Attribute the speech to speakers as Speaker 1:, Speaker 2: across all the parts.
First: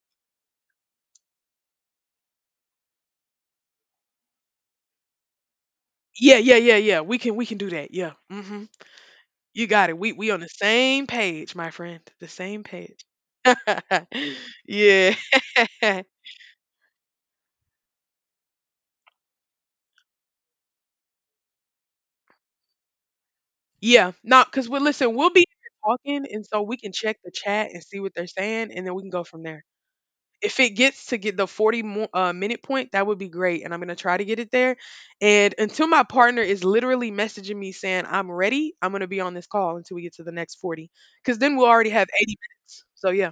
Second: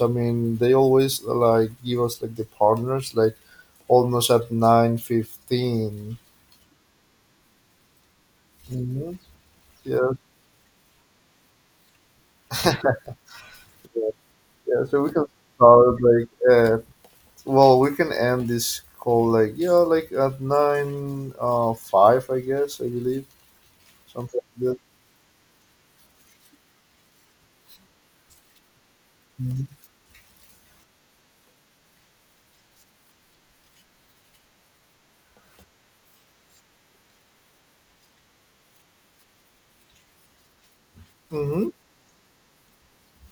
Speaker 1: I mean, they always like give us like the partners like almost at 9:15.
Speaker 2: Yeah, yeah, yeah, yeah. We can do that. Yeah. Mhm.
Speaker 1: hmm
Speaker 2: You got it.
Speaker 1: Yeah,
Speaker 2: We on the same page, my friend. The same page.
Speaker 1: yeah, yeah. So we
Speaker 2: Yeah.
Speaker 1: can start like at well, we can end this call like yeah, like at nine five, I guess I believe
Speaker 2: Yeah.
Speaker 1: something
Speaker 2: Nah,
Speaker 1: like
Speaker 2: cause we
Speaker 1: that.
Speaker 2: listen, we'll be talking, and so we can check the chat and see what they're saying, and then we can go from there. If it gets to get the 40 minute point, that would be great. And I'm going to try to get it there. And until my partner is literally messaging me saying, "I'm ready," I'm going to be on this call until we get to the next 40. Because then we'll
Speaker 1: Mm-hmm.
Speaker 2: already have 80 minutes. So, yeah,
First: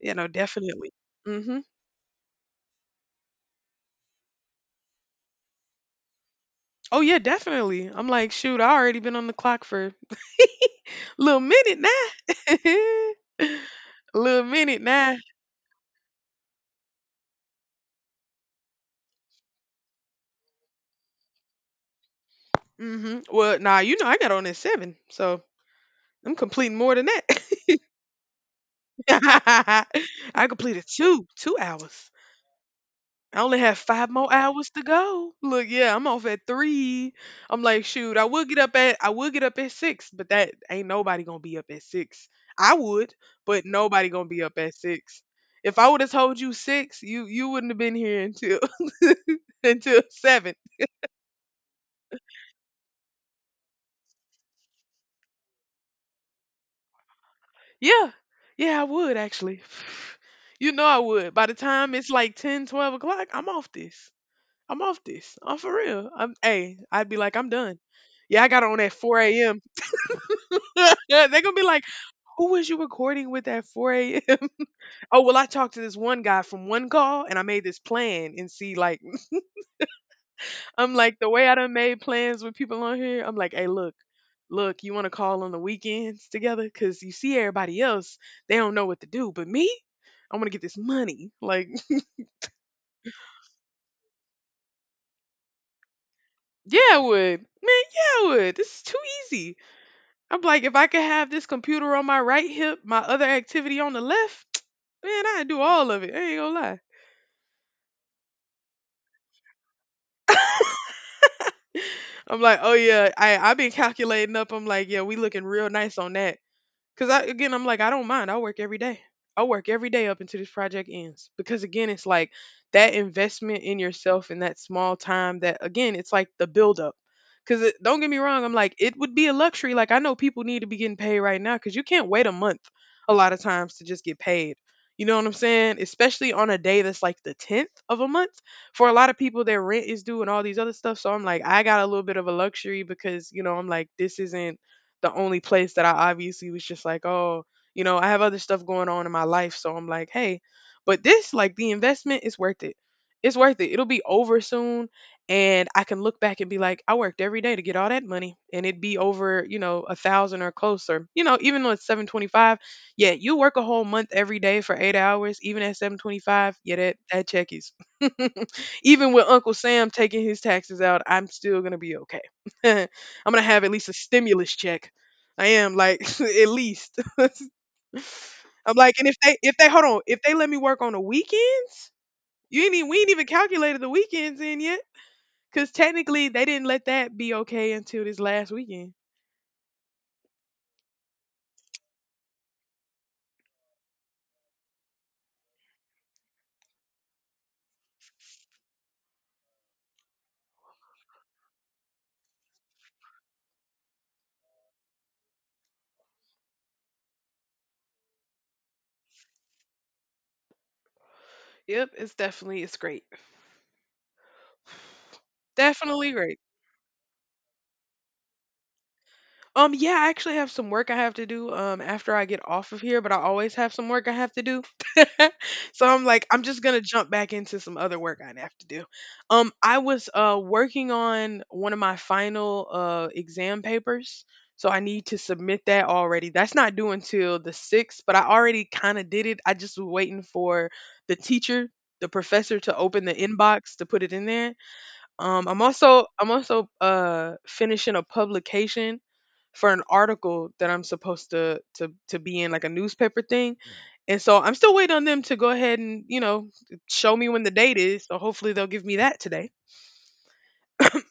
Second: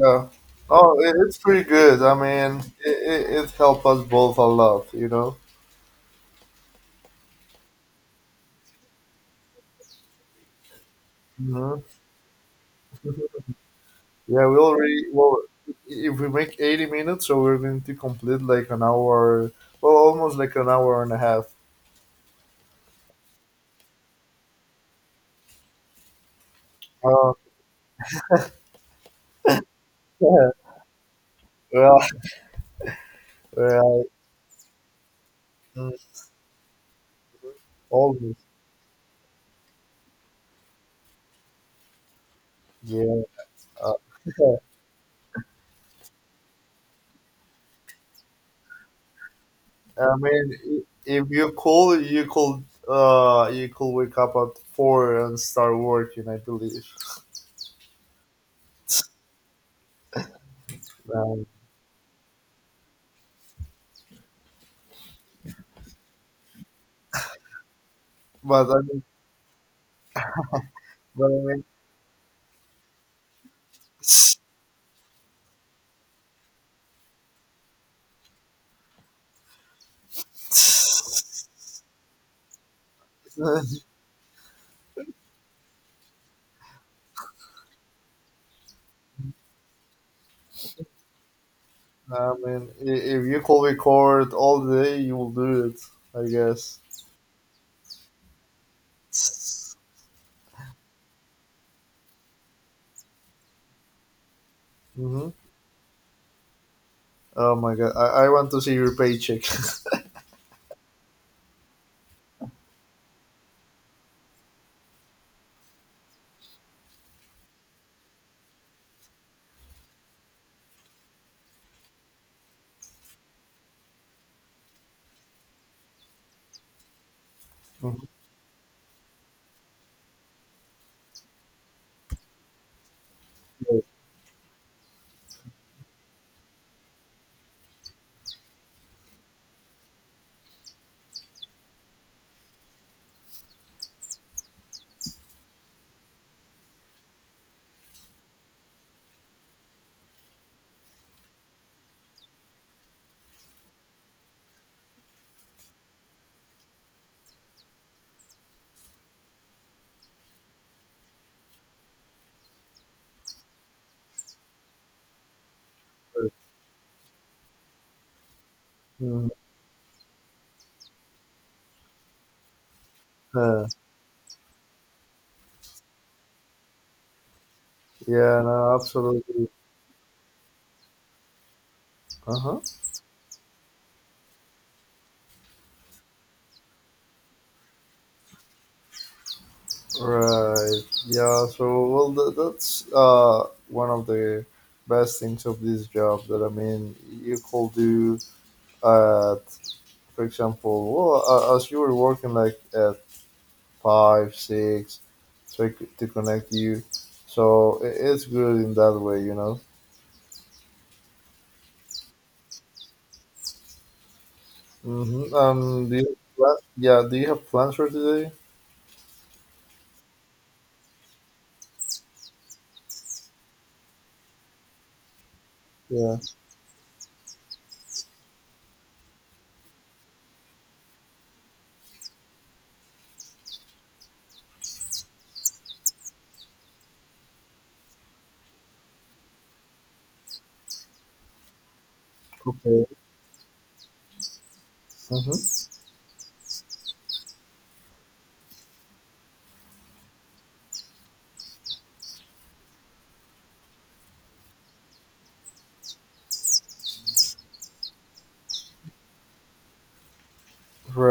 Speaker 2: definitely.
Speaker 1: Oh, it's
Speaker 2: hmm.
Speaker 1: pretty good. I mean, it helped us both a lot.
Speaker 2: Oh yeah, definitely. I'm like, shoot, I already been on the clock for little minute
Speaker 1: Mm-hmm.
Speaker 2: now. Little
Speaker 1: Yeah, we
Speaker 2: minute
Speaker 1: already
Speaker 2: now.
Speaker 1: well if we make 80 minutes, so we're going to complete like an hour, well, almost like an hour and a half.
Speaker 2: Well, nah, you know I got on at seven, so I'm completing more than that.
Speaker 1: Uh,
Speaker 2: I
Speaker 1: yeah,
Speaker 2: completed two, two
Speaker 1: yeah,
Speaker 2: hours. I only have
Speaker 1: yeah,
Speaker 2: five more hours to go. Look, yeah,
Speaker 1: mm,
Speaker 2: I'm off at three. I'm like, shoot,
Speaker 1: almost.
Speaker 2: I would get up at six, but that ain't nobody gonna be up at six. I would,
Speaker 1: Yeah,
Speaker 2: but
Speaker 1: uh,
Speaker 2: nobody gonna be up at six. If I would have told you six, you wouldn't have been here until until
Speaker 1: I mean,
Speaker 2: seven.
Speaker 1: if you cool, you could wake up at four and start working, I believe.
Speaker 2: Yeah, yeah, I would actually. You know I would. By
Speaker 1: Um,
Speaker 2: the time it's like 10, 12 o'clock, I'm off this. I'm off this. I'm for real. I'm hey, I'd be like, I'm done. Yeah, I got
Speaker 1: but
Speaker 2: on
Speaker 1: I
Speaker 2: at
Speaker 1: mean,
Speaker 2: 4 a.m.
Speaker 1: but
Speaker 2: They're
Speaker 1: I
Speaker 2: gonna be
Speaker 1: mean.
Speaker 2: like, "Who was you recording with at 4 a.m.?" Oh well, I talked to this one guy from one call, and I made this plan. And see, like, I'm like, the way I done made plans with people on here, I'm like, "Hey, look, look, you want to call on the weekends together? Cause you see everybody else, they don't know what to do, but me, I want to get this money." Like,
Speaker 1: I mean, if you could record all day, you will do it, I guess.
Speaker 2: yeah, I would, man, yeah, I would. This is too easy. I'm like, if I could have this computer on my right hip, my other activity on the left, man,
Speaker 1: hmm
Speaker 2: I'd do all of it. I ain't gonna lie.
Speaker 1: Oh my god, I want to see your paycheck.
Speaker 2: I'm like, oh yeah, I been calculating up. I'm like, yeah, we looking real nice on that. Cause I again, I'm like, I don't mind. I work every day. I work every day up until this project ends. Because again, it's like that investment in yourself in that small time. That again, it's like the buildup. Cause don't get me wrong, I'm like, it would be a luxury. Like I know people need to be getting paid right now. Cause you can't wait a month a lot of times to just get paid. You know what I'm saying? Especially on a day that's like the 10th of a month. For a lot of people, their rent is due and all these other stuff. So I'm like, I got a little bit of a luxury because, you know, I'm like, this isn't the only place that I obviously was just like, oh, you know, I have other stuff going on in my life. So I'm like, hey, but this, like, the investment is worth it. It's worth it. It'll be over soon. And I can look back and be like, I worked every day to get all that money, and it'd be over, you know, a thousand or closer. You know, even though it's 725, yeah, you work a whole month every day for 8 hours, even at 725, yeah, that check is. Even with
Speaker 1: Mhm.
Speaker 2: Uncle Sam taking his taxes out, I'm still going to be okay. I'm going to have
Speaker 1: Uh,
Speaker 2: at least a stimulus check. I am like at least. I'm
Speaker 1: yeah, no,
Speaker 2: like, and
Speaker 1: absolutely.
Speaker 2: if they hold on, if they let me work on the weekends,
Speaker 1: Uh huh.
Speaker 2: you ain't even we ain't even calculated the weekends in yet, because technically they didn't let that be okay until this last weekend.
Speaker 1: Right. Yeah. So, well, that's one of the best things of this job. That I mean, you could do at, for example, well, as you were working like at five, six, so to connect you. So it's good in that way, you know.
Speaker 2: Yep, it's great,
Speaker 1: Mm-hmm.
Speaker 2: definitely great.
Speaker 1: Yeah. Do you have plans for today?
Speaker 2: Yeah, I actually have some work I have to do after I get off of here, but I always have some work I have to do. So I'm
Speaker 1: Yeah.
Speaker 2: like, I'm just gonna jump back into some other work I have to do. I was working on one of my final exam papers, so I need to submit that already. That's not due until the sixth, but I already kind of did it. I just was waiting for the teacher, the professor to
Speaker 1: Okay.
Speaker 2: open the inbox to put it in there.
Speaker 1: hmm
Speaker 2: I'm also finishing a publication for an article that I'm supposed to be in, like, a newspaper thing. And so I'm still waiting on them to go ahead and, you know, show me when the date is. So hopefully they'll give me that today.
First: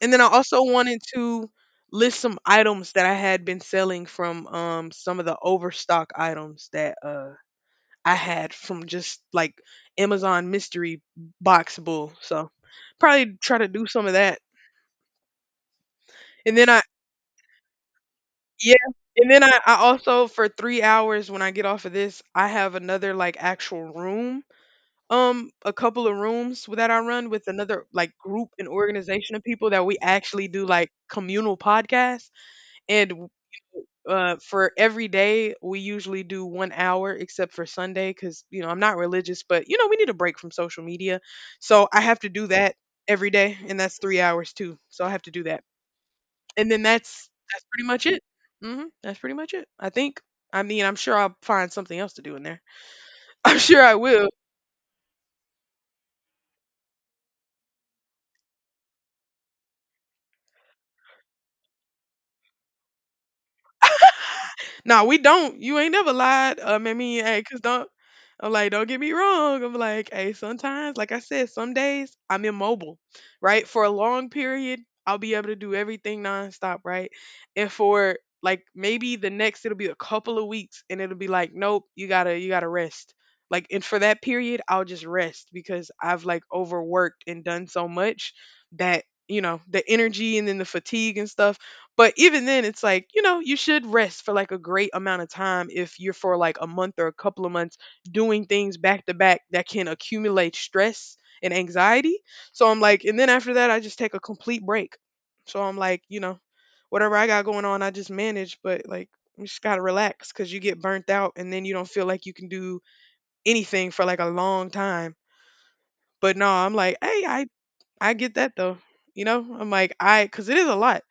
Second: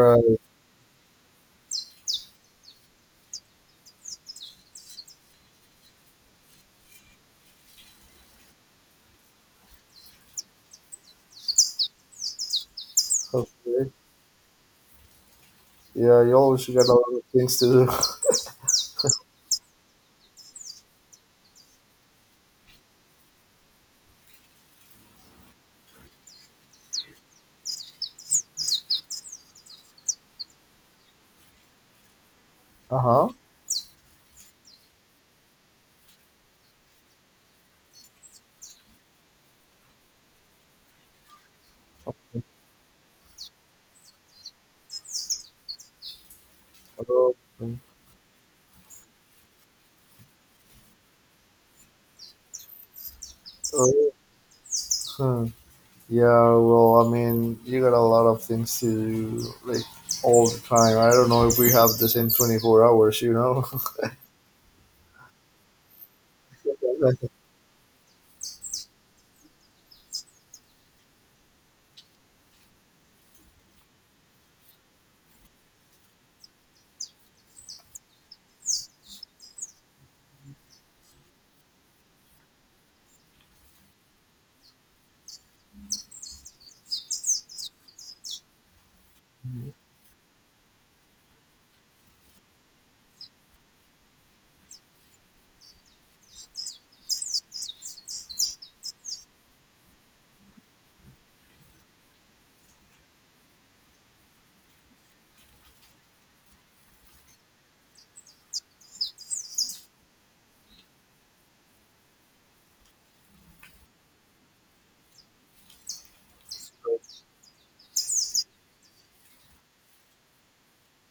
Speaker 2: And then I also wanted to list some items that I had been selling from some of the overstock items that I had from just like Amazon mystery boxable. So probably try to
Speaker 1: Okay.
Speaker 2: do some of that.
Speaker 1: Yeah, you
Speaker 2: And
Speaker 1: always
Speaker 2: then I
Speaker 1: got a lot of things to do.
Speaker 2: Yeah, and then I also for 3 hours when I get off of this, I have another, like, actual room, a couple of rooms that I run with another, like, group and organization of people that we actually do, like, communal podcasts,
Speaker 1: Uh-huh.
Speaker 2: and for every day, we usually do 1 hour except for Sunday, because, you know, I'm not religious, but, you know, we need a break from social media, so I have to do that every day, and that's 3 hours too, so I have to do that. And then that's
Speaker 1: Oh,
Speaker 2: that's
Speaker 1: mm,
Speaker 2: pretty much it. Mhm, that's pretty much it, I think. I mean, I'm sure I'll find something else to do in there. I'm sure I
Speaker 1: oh,
Speaker 2: will.
Speaker 1: hmm. Yeah, well, I mean, you got a lot of things to do, like, all the time. I don't know if we have the same 24 hours, you know?
Speaker 2: Nah, we don't. You ain't never lied. I mean, hey, cause don't. I'm like, don't get me wrong. I'm like, hey, sometimes, like I said, some days I'm immobile, right? For a long period, I'll be able to do everything nonstop, right? And for like maybe the next, it'll be a couple of weeks, and it'll be like, nope, you gotta rest. Like, and for that period, I'll just rest because I've like overworked and done so much that, you know, the energy and then the fatigue and stuff, but even then, it's like, you know, you should rest for like a great amount of time if you're for like a month or a couple of months doing things back to back that can accumulate stress and anxiety. So I'm like, and then after that, I just take a complete break. So I'm like, you know, whatever I got going on, I just manage, but like, you just gotta relax because you get burnt out and then you don't feel like you can do anything for like a long time. But no, I'm like, hey, I get that though. You know, I'm like, I because it is a lot.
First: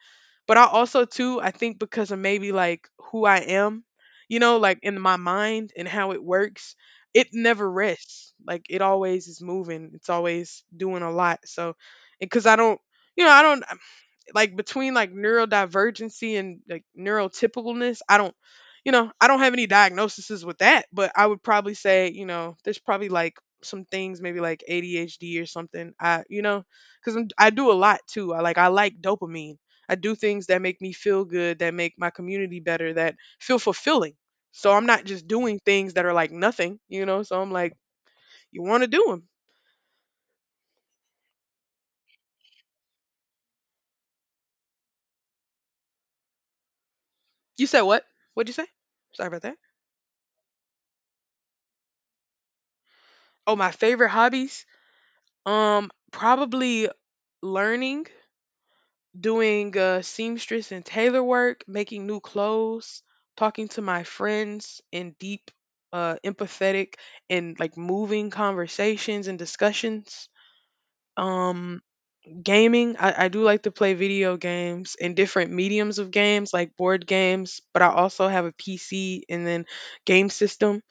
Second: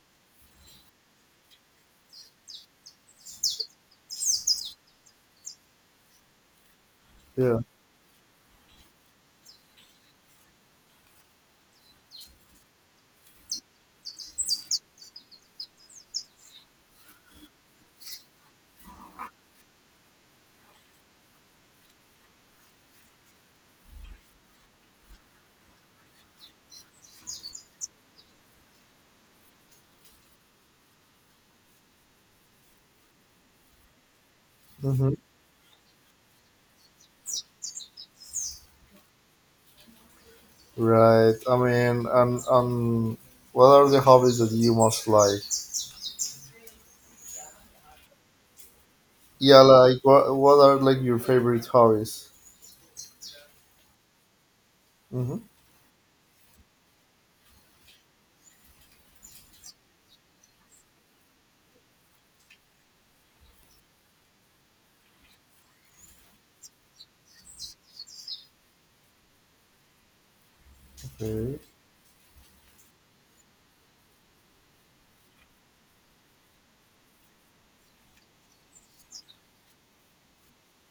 Speaker 2: But I also too, I think because of maybe like who I am, you know, like in my mind and how it works, it
Speaker 1: Yeah.
Speaker 2: never rests. Like it always is moving. It's always doing a lot. So, because I don't, you know, I don't, like, between like neurodivergency and like neurotypicalness, I don't, you know, I don't have any diagnoses with that, but I would probably say, you know, there's probably like some things maybe like ADHD or something, I, you know, because I do a lot too, I like dopamine, I do things that make me feel good, that make my community better, that feel fulfilling, so I'm not
Speaker 1: hmm
Speaker 2: just doing things that are like nothing, you know, so I'm like, you want to do them.
Speaker 1: Right. I mean, and what are the hobbies that you most like?
Speaker 2: You said what? What'd you say? Sorry about that.
Speaker 1: Yeah, like what are like your favorite hobbies?
Speaker 2: Oh, my favorite hobbies,
Speaker 1: Mm-hmm.
Speaker 2: um, probably learning, doing, seamstress and tailor work, making new clothes, talking to my friends in deep, empathetic and like moving conversations and discussions.
Speaker 1: Okay.
Speaker 2: Um, gaming. I do like to play video games and different mediums of games, like board games. But I also have a PC and then game system.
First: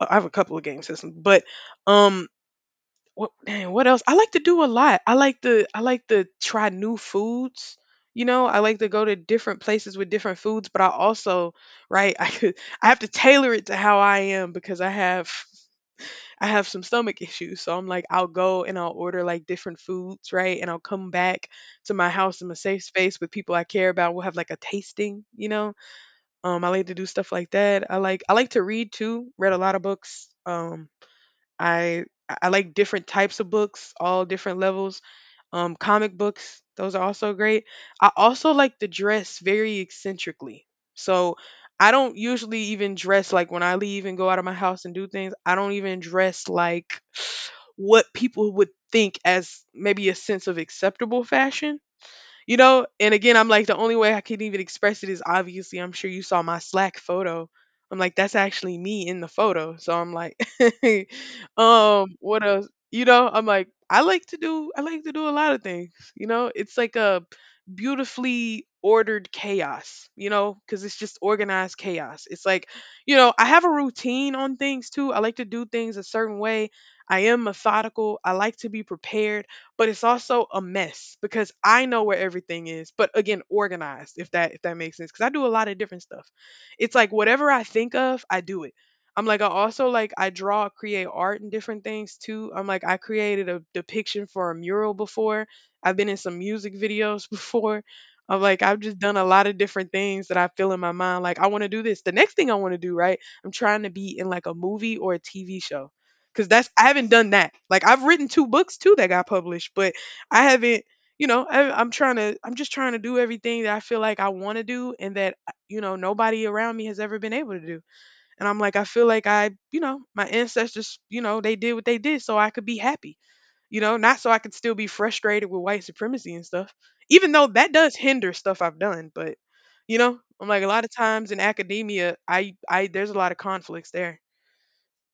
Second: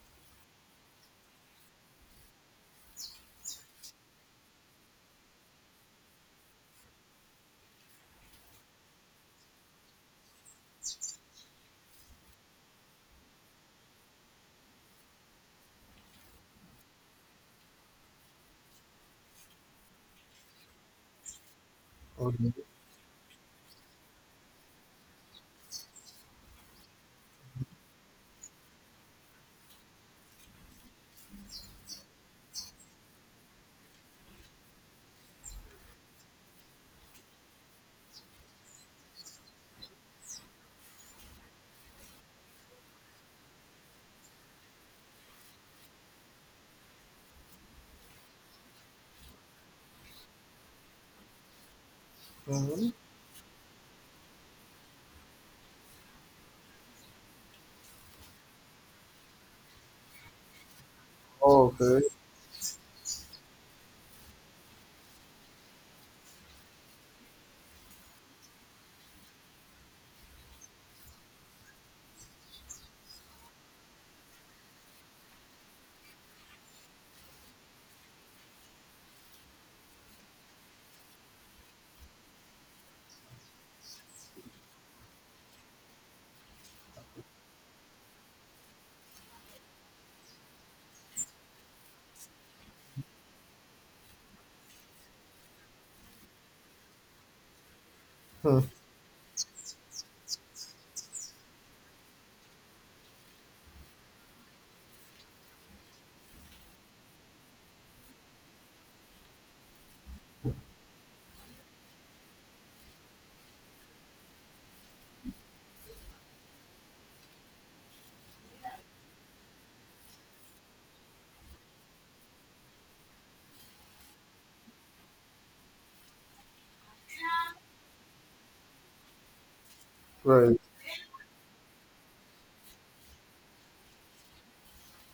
Speaker 2: Uh, I have a couple of game systems, but um, what dang, what else? I like to do a lot. I like to try new foods. You know, I like to go to different places with different foods, but I also, right, I have to tailor it to how I am because I have some stomach issues. So I'm like, I'll go and I'll order like different foods, right? And I'll come back to my house in
Speaker 1: Okay.
Speaker 2: a safe space with people I care about. We'll have like a tasting. I like to do stuff like that. I like to read too. Read a lot of books. I I I like different types of books, all different levels. Comic books, those are also great. I also like to dress very eccentrically. So I don't usually even dress like when I leave and go out of my house and do things. I don't even dress like what people would think as maybe a sense of acceptable fashion. You know,
Speaker 1: hmm
Speaker 2: and again, I'm like the only way I can even express it is, obviously, I'm sure you saw my Slack photo. I'm like that's actually me in the photo, so I'm like
Speaker 1: Oh, okay.
Speaker 2: what else? You know, I'm like, I like to do a lot of things. You know, it's like a beautifully ordered chaos. You know, because it's just organized chaos. It's like, you know, I have a routine on things too. I like to do things a certain way. I am methodical. I like to be prepared, but it's also a mess because I know where everything is, but again, organized, if that makes sense, cuz I do a lot of different stuff. It's like whatever I think of, I do it. I'm like I also like I draw, create art and different things too. I'm like I created a depiction for a mural before. I've been in some music videos before. I'm like I've just done a lot of different things that I feel in my mind like I want to do this. The next thing I want to do, right? I'm trying to be in like a movie or a TV show because that's I haven't done that. Like I've written two books too that got published, but I haven't. You know, I'm trying to. I'm just trying to do everything that I feel like I want to do, and that you know, nobody around me has ever been able to do. And I'm like, I feel like I, you know, my ancestors, you know, they did what they did, so I could be happy. You know, not so I could still be frustrated with white supremacy and stuff. Even though that does hinder stuff I've done, but you know, I'm
Speaker 1: Right.
Speaker 2: like a lot of times in academia, there's a lot of conflicts there.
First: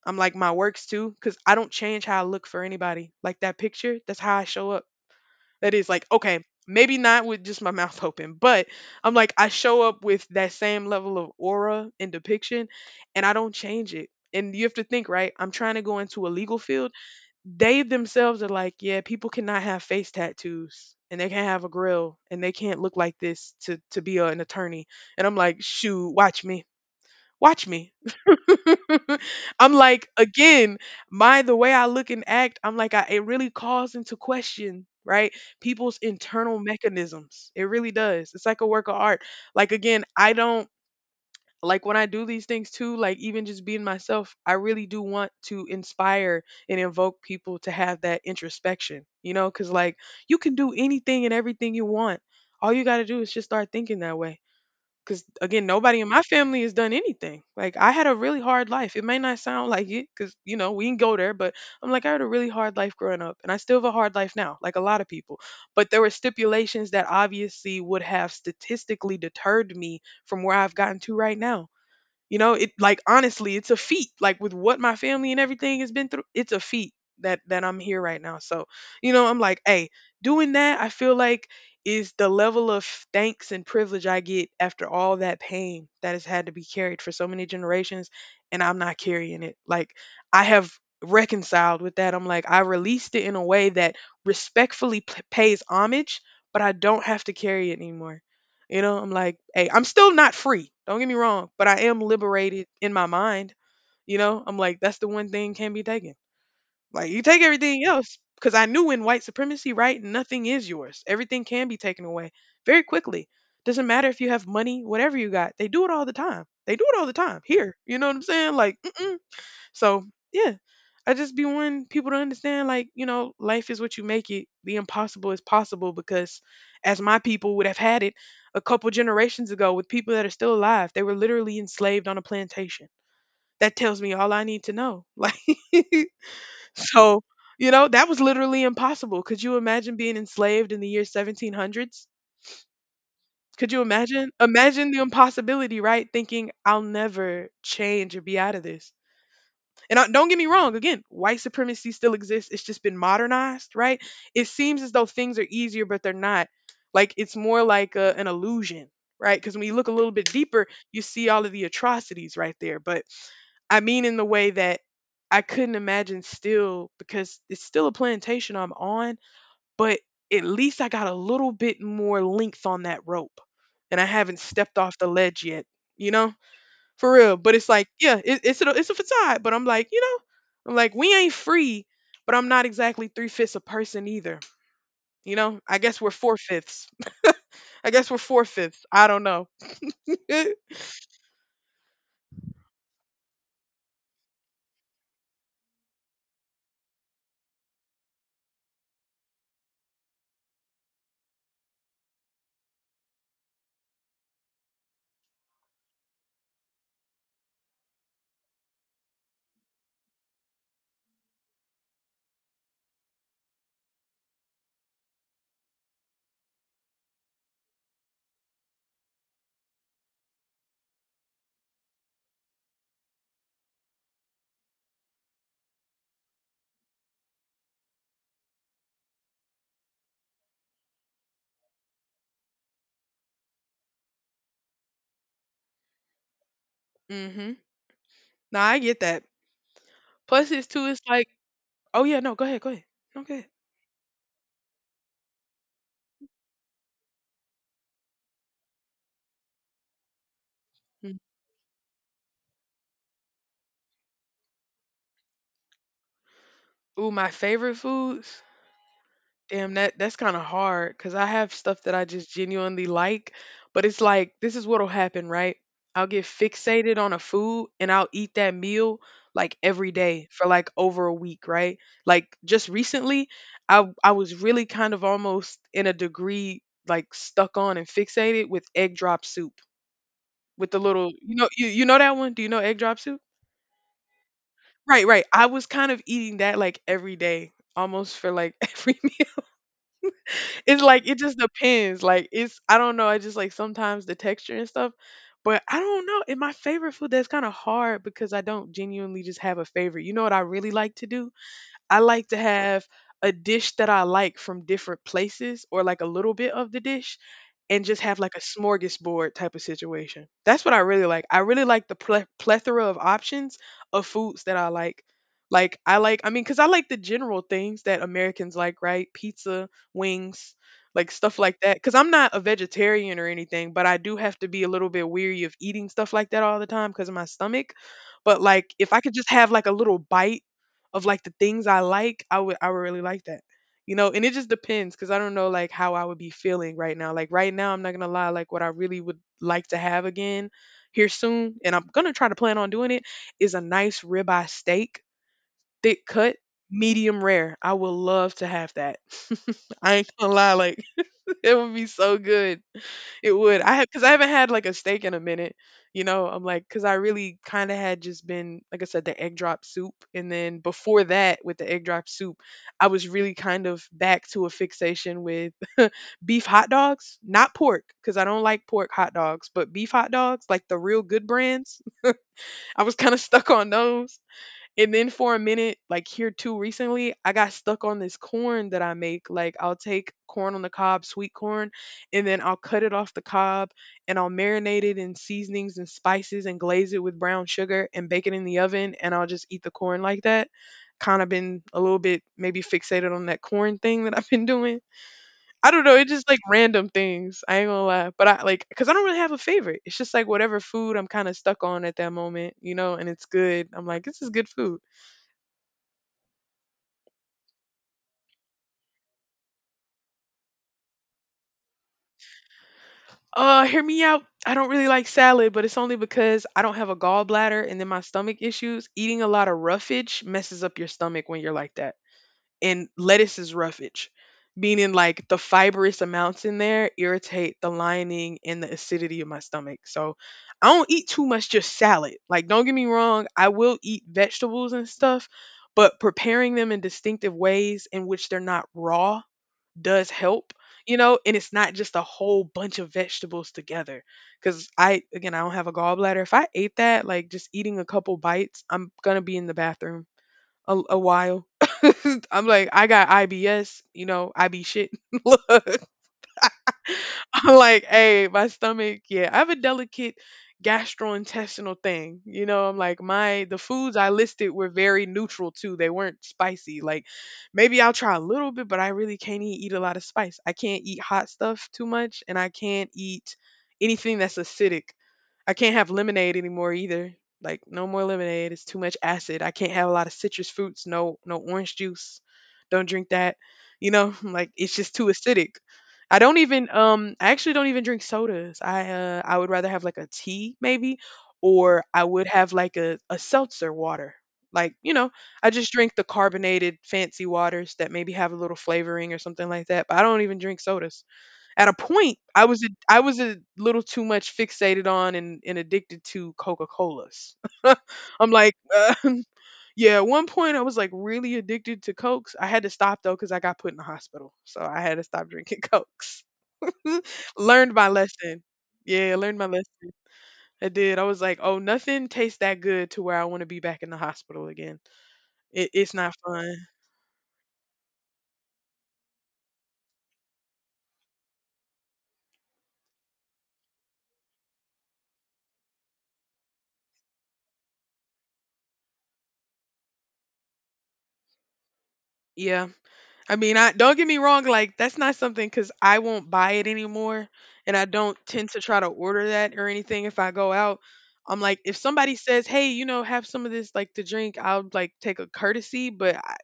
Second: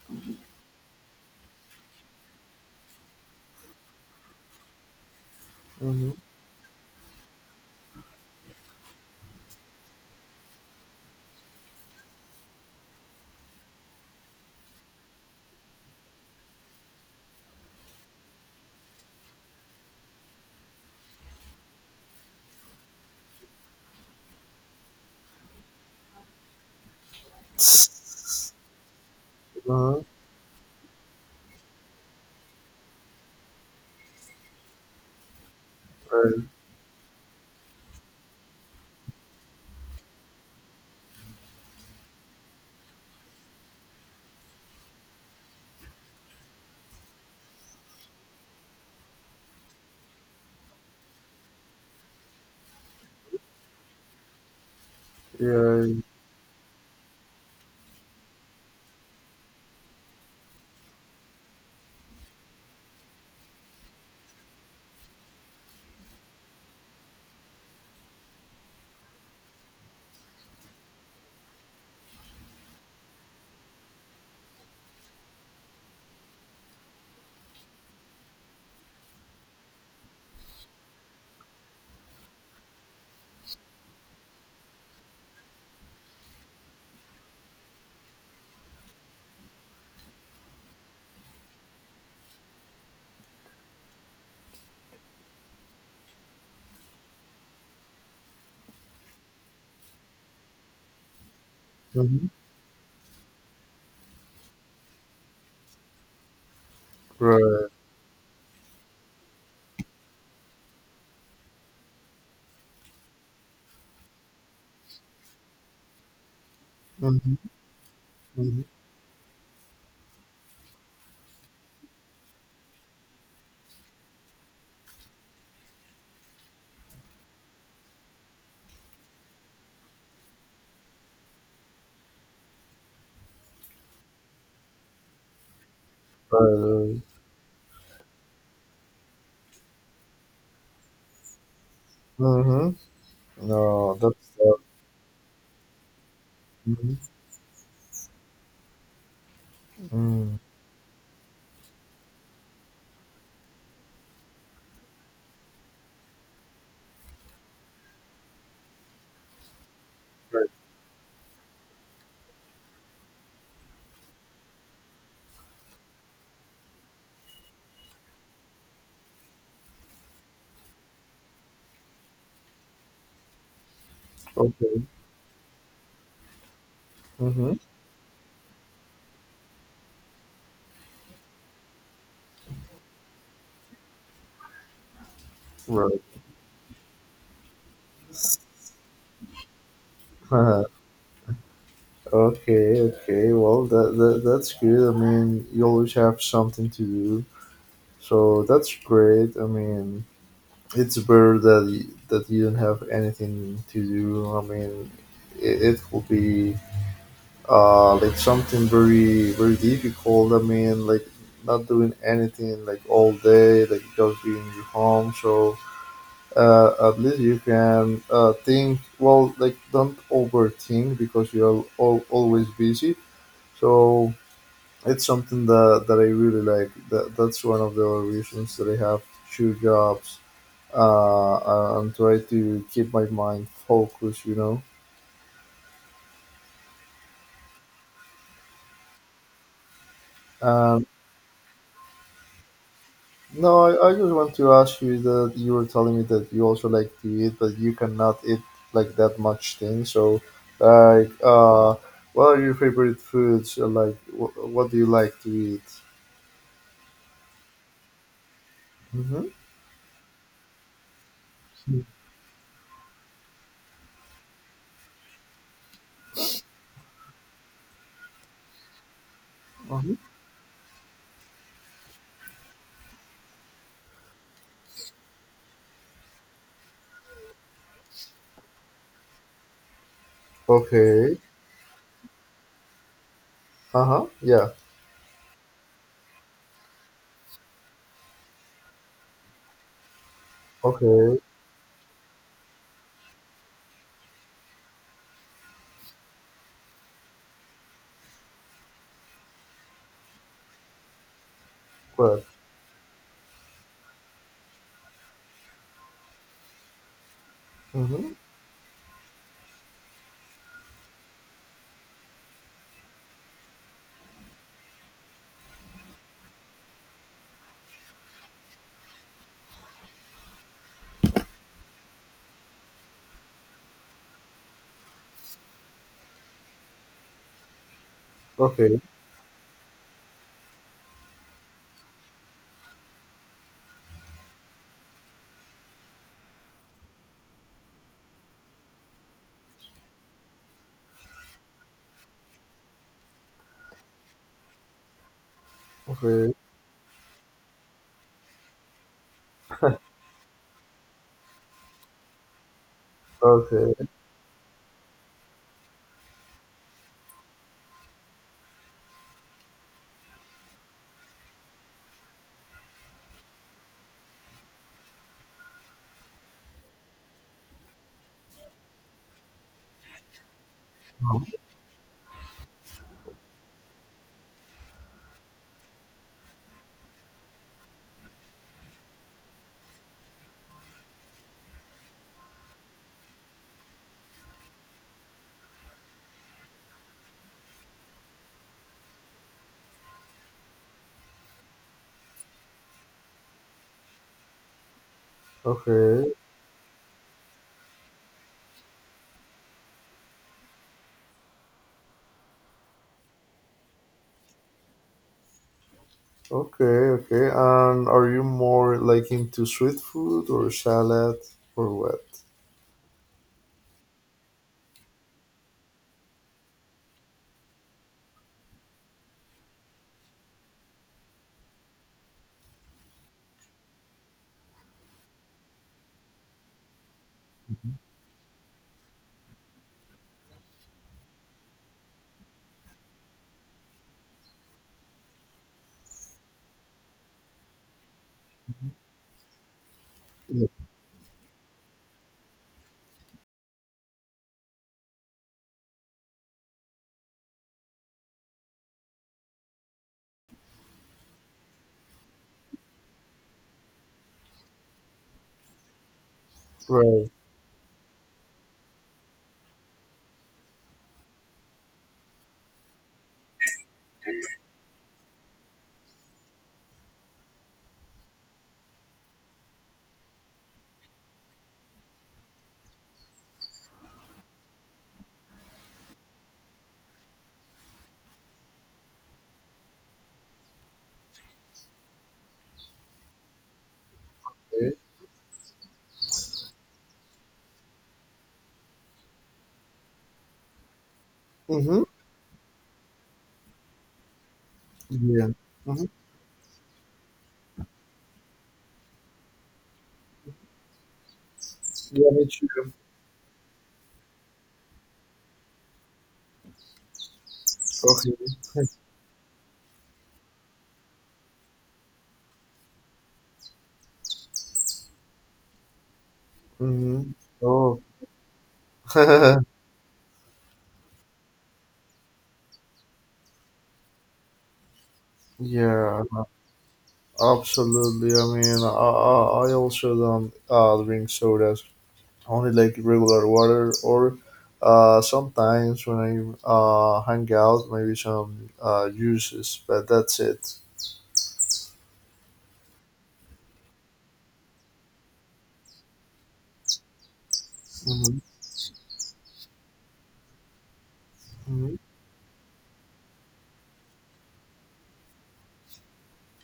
Speaker 2: I'm like my works too, because I don't change how I look for anybody. Like that picture, that's how I show up. That is like,
Speaker 1: Mm-hmm.
Speaker 2: okay, maybe not with just my mouth open, but I'm like, I show up with that same level of aura and depiction, and I don't change it. And you have to think, right? I'm trying to go into a legal field. They themselves are like, yeah, people cannot have face tattoos and they can't have a grill and they can't look like this to be a, an attorney. And I'm like, shoot, watch me. Watch me. I'm
Speaker 1: Uh-huh.
Speaker 2: like, again, my the way I look and act, I'm like, I, it really calls into question, right? People's
Speaker 1: Right.
Speaker 2: internal mechanisms. It really does. It's like a work of art. Like again, I don't like when I do these things too, like even just being myself, I really do want to inspire and invoke people to have that introspection, you know, because like you can do anything and everything you want. All you got to do is just start thinking that way because again
Speaker 1: Yeah.
Speaker 2: nobody in my family has done anything like. I had a really hard life. It may not sound like it because, you know, we didn't go there, but I'm like I had a really hard life growing up and I still have a hard life now, like a lot of people, but there were stipulations that obviously would have statistically deterred me from where I've gotten to right now. You know, it like honestly, it's a feat. Like with what my family and everything has been through, it's a feat that I'm here right now. So, you know, I'm like, hey, doing that, I feel like is the level of thanks and privilege I get after all that pain that has had to be carried for so many generations, and I'm not carrying it. Like I have reconciled with that. I'm like I released it in a way that respectfully pays homage, but I don't have to carry it anymore. You know, I'm like, hey, I'm still not free. Don't get me wrong, but I am
Speaker 1: Mm-hmm.
Speaker 2: liberated in my mind. You know, I'm like, that's the one thing can be taken. Like, you take
Speaker 1: Right.
Speaker 2: everything else because I knew in white supremacy, right? Nothing is yours. Everything can be taken away very quickly. Doesn't matter if you have money, whatever you got. They do it all the time. They do it all the time
Speaker 1: Mm-hmm.
Speaker 2: here. You know what I'm saying?
Speaker 1: Mm-hmm.
Speaker 2: Like, mm-mm, so yeah, I just be wanting people to understand, like, you know, life is what you make it. The impossible is possible because, as my people would have had it, a couple generations ago, with people that are still alive, they were literally enslaved on a plantation. That tells me all I need to know. Like,
Speaker 1: Right.
Speaker 2: so you know, that was literally impossible. Could you imagine being enslaved in the year 1700s?
Speaker 1: Mm-hmm.
Speaker 2: Could you
Speaker 1: No,
Speaker 2: imagine?
Speaker 1: that's
Speaker 2: Imagine the impossibility, right? Thinking I'll
Speaker 1: Mm-hmm.
Speaker 2: never change or be out of this. And I, don't get
Speaker 1: Mm.
Speaker 2: me wrong, again, white supremacy still exists. It's just been modernized, right? It seems as though things are easier, but they're not. Like it's more like a, an illusion, right? Because when you look a little bit
Speaker 1: Right.
Speaker 2: deeper, you see all of the atrocities right there. But I mean, in the way that I couldn't imagine still, because it's still a plantation I'm on, but at least I got a little bit more length on that rope and I haven't stepped
Speaker 1: Okay.
Speaker 2: off the ledge yet, you know? For real.
Speaker 1: Mm-hmm.
Speaker 2: But it's like, yeah, it's a facade. But I'm like, you know, I'm like, we ain't free, but I'm not exactly three fifths a person either. You know, I guess
Speaker 1: Right.
Speaker 2: we're four fifths. I guess we're four fifths. I don't know.
Speaker 1: Uh-huh. Okay. Okay. Well, that's good. I mean, you always have something to do, so that's great. I mean, it's better that that you don't have anything to do. I mean, it will be like something very very difficult. I mean, like not doing anything like all day, like just being in your home. So at least you can think well, like don't overthink because you're always busy. So it's something that, that I really like. That's one of the reasons that I have two jobs, and try to keep my mind focused, you know.
Speaker 2: Mm-hmm. No, I get that. Plus, it's too.
Speaker 1: um.
Speaker 2: It's like, oh yeah, no, go ahead, go ahead. No, go ahead.
Speaker 1: No, I just want to ask you that you were telling me that you also like to eat, but you cannot eat like that much thing. So, like,
Speaker 2: Mm.
Speaker 1: what are your favorite foods? Like, what do you like to eat?
Speaker 2: Ooh, my favorite foods.
Speaker 1: Mm-hmm.
Speaker 2: Damn, that's kind of hard because I have stuff that I just genuinely like, but it's like this is what'll happen, right? I'll get fixated on a food and I'll eat that meal like every
Speaker 1: Mm-hmm.
Speaker 2: day for like over a week, right? Like just recently, I was really kind of almost in a degree like stuck on and fixated with egg drop soup with the little,
Speaker 1: Okay.
Speaker 2: you know, you know that one? Do you know egg drop soup?
Speaker 1: Uh huh. Yeah.
Speaker 2: Right, right. I was kind of eating that like every day, almost for like every meal. It's like it
Speaker 1: Okay.
Speaker 2: just depends. Like it's I don't know. I just like sometimes the texture and stuff, but I don't know. And my favorite food, that's kind of hard because I don't genuinely just have a favorite. You know what I really like to do? I
Speaker 1: What?
Speaker 2: like to have a dish that I like from different places or like a little bit of the dish and just
Speaker 1: Mm-hmm.
Speaker 2: have like a smorgasbord type of situation. That's what I really like. I really like the plethora of options of foods that I like. Like I like, I mean, cuz I like the general things that Americans like, right? Pizza, wings, like stuff like that cuz I'm not a vegetarian or anything, but I do have to be a little bit weary of eating stuff like that all the time cuz of my stomach. But like
Speaker 1: Okay.
Speaker 2: if I could just have like a little bite of like the things I like, I would really like that. You know, and it just depends because I don't know like how I would be feeling right now. Like right now, I'm not gonna lie, like what I really would like to have again here soon, and I'm gonna try to plan on doing it, is a nice ribeye steak, thick
Speaker 1: Okay.
Speaker 2: cut, medium rare. I would love to have that. I ain't gonna lie, like it would be so good. It would. I have
Speaker 1: Okay.
Speaker 2: because I haven't had like a steak in a minute. You know, I'm like because I really kind of had just been like I said the egg drop soup, and then before that with the egg drop soup, I was really kind of back to a fixation with beef hot dogs, not pork because I don't like pork hot dogs, but beef hot dogs like the real good brands. I was kind of stuck on those. And then for a minute, like here too recently, I got stuck on this corn that I make. Like I'll take corn on the cob, sweet corn, and then I'll cut it off the cob and I'll marinate it in seasonings and spices and glaze it with brown sugar and bake it in the oven and I'll just eat the corn like that. Kind of been a little bit maybe fixated on that corn thing that I've been doing. I don't know, it's
Speaker 1: Okay.
Speaker 2: just like random things. I ain't gonna lie. But I like cuz I don't really have a favorite. It's just like whatever food I'm kind of stuck on at that moment, you know, and it's good. I'm like, this is good food.
Speaker 1: Okay. Okay. And are you more like into sweet food or salad or what?
Speaker 2: Hear me out. I don't really like salad, but it's only because I don't have a gallbladder and then my stomach issues. Eating a lot of roughage messes up your stomach when you're like that. And lettuce is roughage, meaning like the fibrous amounts in there irritate the lining and the acidity of my stomach. So I don't eat too much just salad. Like, don't get me wrong, I will eat vegetables and stuff, but preparing them in distinctive ways in which they're not raw does
Speaker 1: Yeah.
Speaker 2: help, you know, and it's not just a whole bunch of vegetables together. Because I, again, I don't have a gallbladder. If I ate that, like just eating a couple bites, I'm going to be in the bathroom a while. I'm like, I got IBS, you know, I be shit.
Speaker 1: Right.
Speaker 2: I'm like, hey, my stomach, yeah, I have a delicate gastrointestinal thing. You know, I'm like, my the foods I listed were very neutral too. They weren't spicy. Like maybe I'll try a little bit, but I really can't eat a lot of spice. I can't eat hot stuff too much and I can't eat anything that's acidic. I can't have lemonade anymore either. Like no more lemonade. It's too much acid. I can't have a lot of citrus fruits. No no orange juice. Don't drink that. You know, like it's just too acidic. I don't even I actually don't even drink sodas. I would rather have like a tea maybe or
Speaker 1: Mm-hmm.
Speaker 2: I would have like a seltzer water. Like, you know,
Speaker 1: Yeah.
Speaker 2: I just
Speaker 1: Mhm.
Speaker 2: drink the carbonated fancy waters that maybe have a little flavoring or something like that. But I don't even drink sodas. At a
Speaker 1: Yeah,
Speaker 2: point,
Speaker 1: me too.
Speaker 2: I was a little too much fixated on and addicted to Coca-Colas. I'm
Speaker 1: Okay.
Speaker 2: like, yeah, at one point I was like really addicted to Cokes. I had to stop though because I got put in the hospital. So I had to stop drinking Cokes.
Speaker 1: Mm-hmm.
Speaker 2: Learned
Speaker 1: Oh,
Speaker 2: my lesson. Yeah, learned my lesson. I did. I was like, oh, nothing tastes that good to where I want to be back in the hospital again. It's
Speaker 1: yeah,
Speaker 2: not fun.
Speaker 1: absolutely. I mean, I I also don't drink sodas, only like regular water, or sometimes when I hang out, maybe some juices, but that's it.
Speaker 2: Yeah. I mean, I don't get me wrong, like that's not something cuz I won't buy it anymore and I don't
Speaker 1: Mm-hmm.
Speaker 2: tend to try to order that or anything if I go out. I'm like if somebody says, "Hey, you know, have some of this like to drink." I'll like take a courtesy, but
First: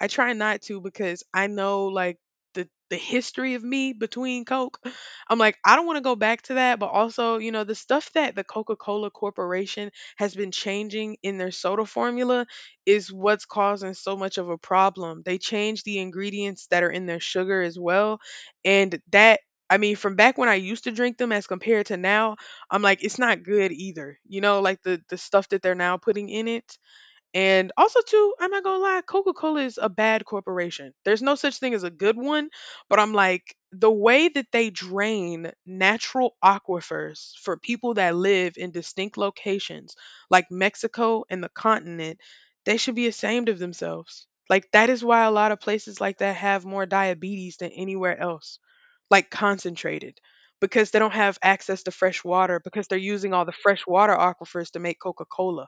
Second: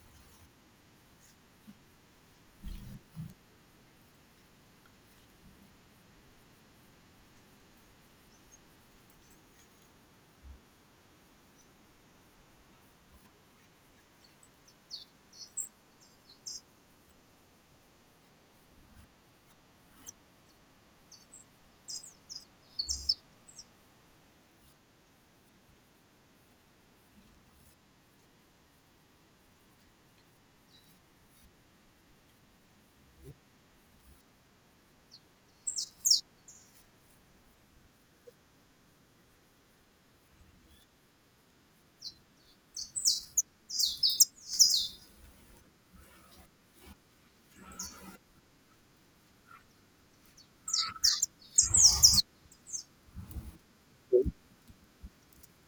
Speaker 2: I try not to because I know like the history of me between Coke. I'm like, I don't want to go back to that, but also, you know, the stuff that the Coca-Cola Corporation has been changing in their soda formula is what's causing so much of a problem. They change the ingredients that are in their sugar as well, and that I mean, from back when I used to drink them as compared to now, I'm like, it's not good either. You know, like the stuff that they're now putting in it. And also too, I'm not gonna lie, Coca-Cola is a bad corporation. There's no such thing as a good one, but I'm like the way that they drain natural aquifers for people that live in distinct locations like Mexico and the continent, they should be ashamed of themselves. Like that is why a lot of places like that have more diabetes than anywhere else, like concentrated, because they don't have access to fresh water because they're using all the fresh water aquifers to make Coca-Cola.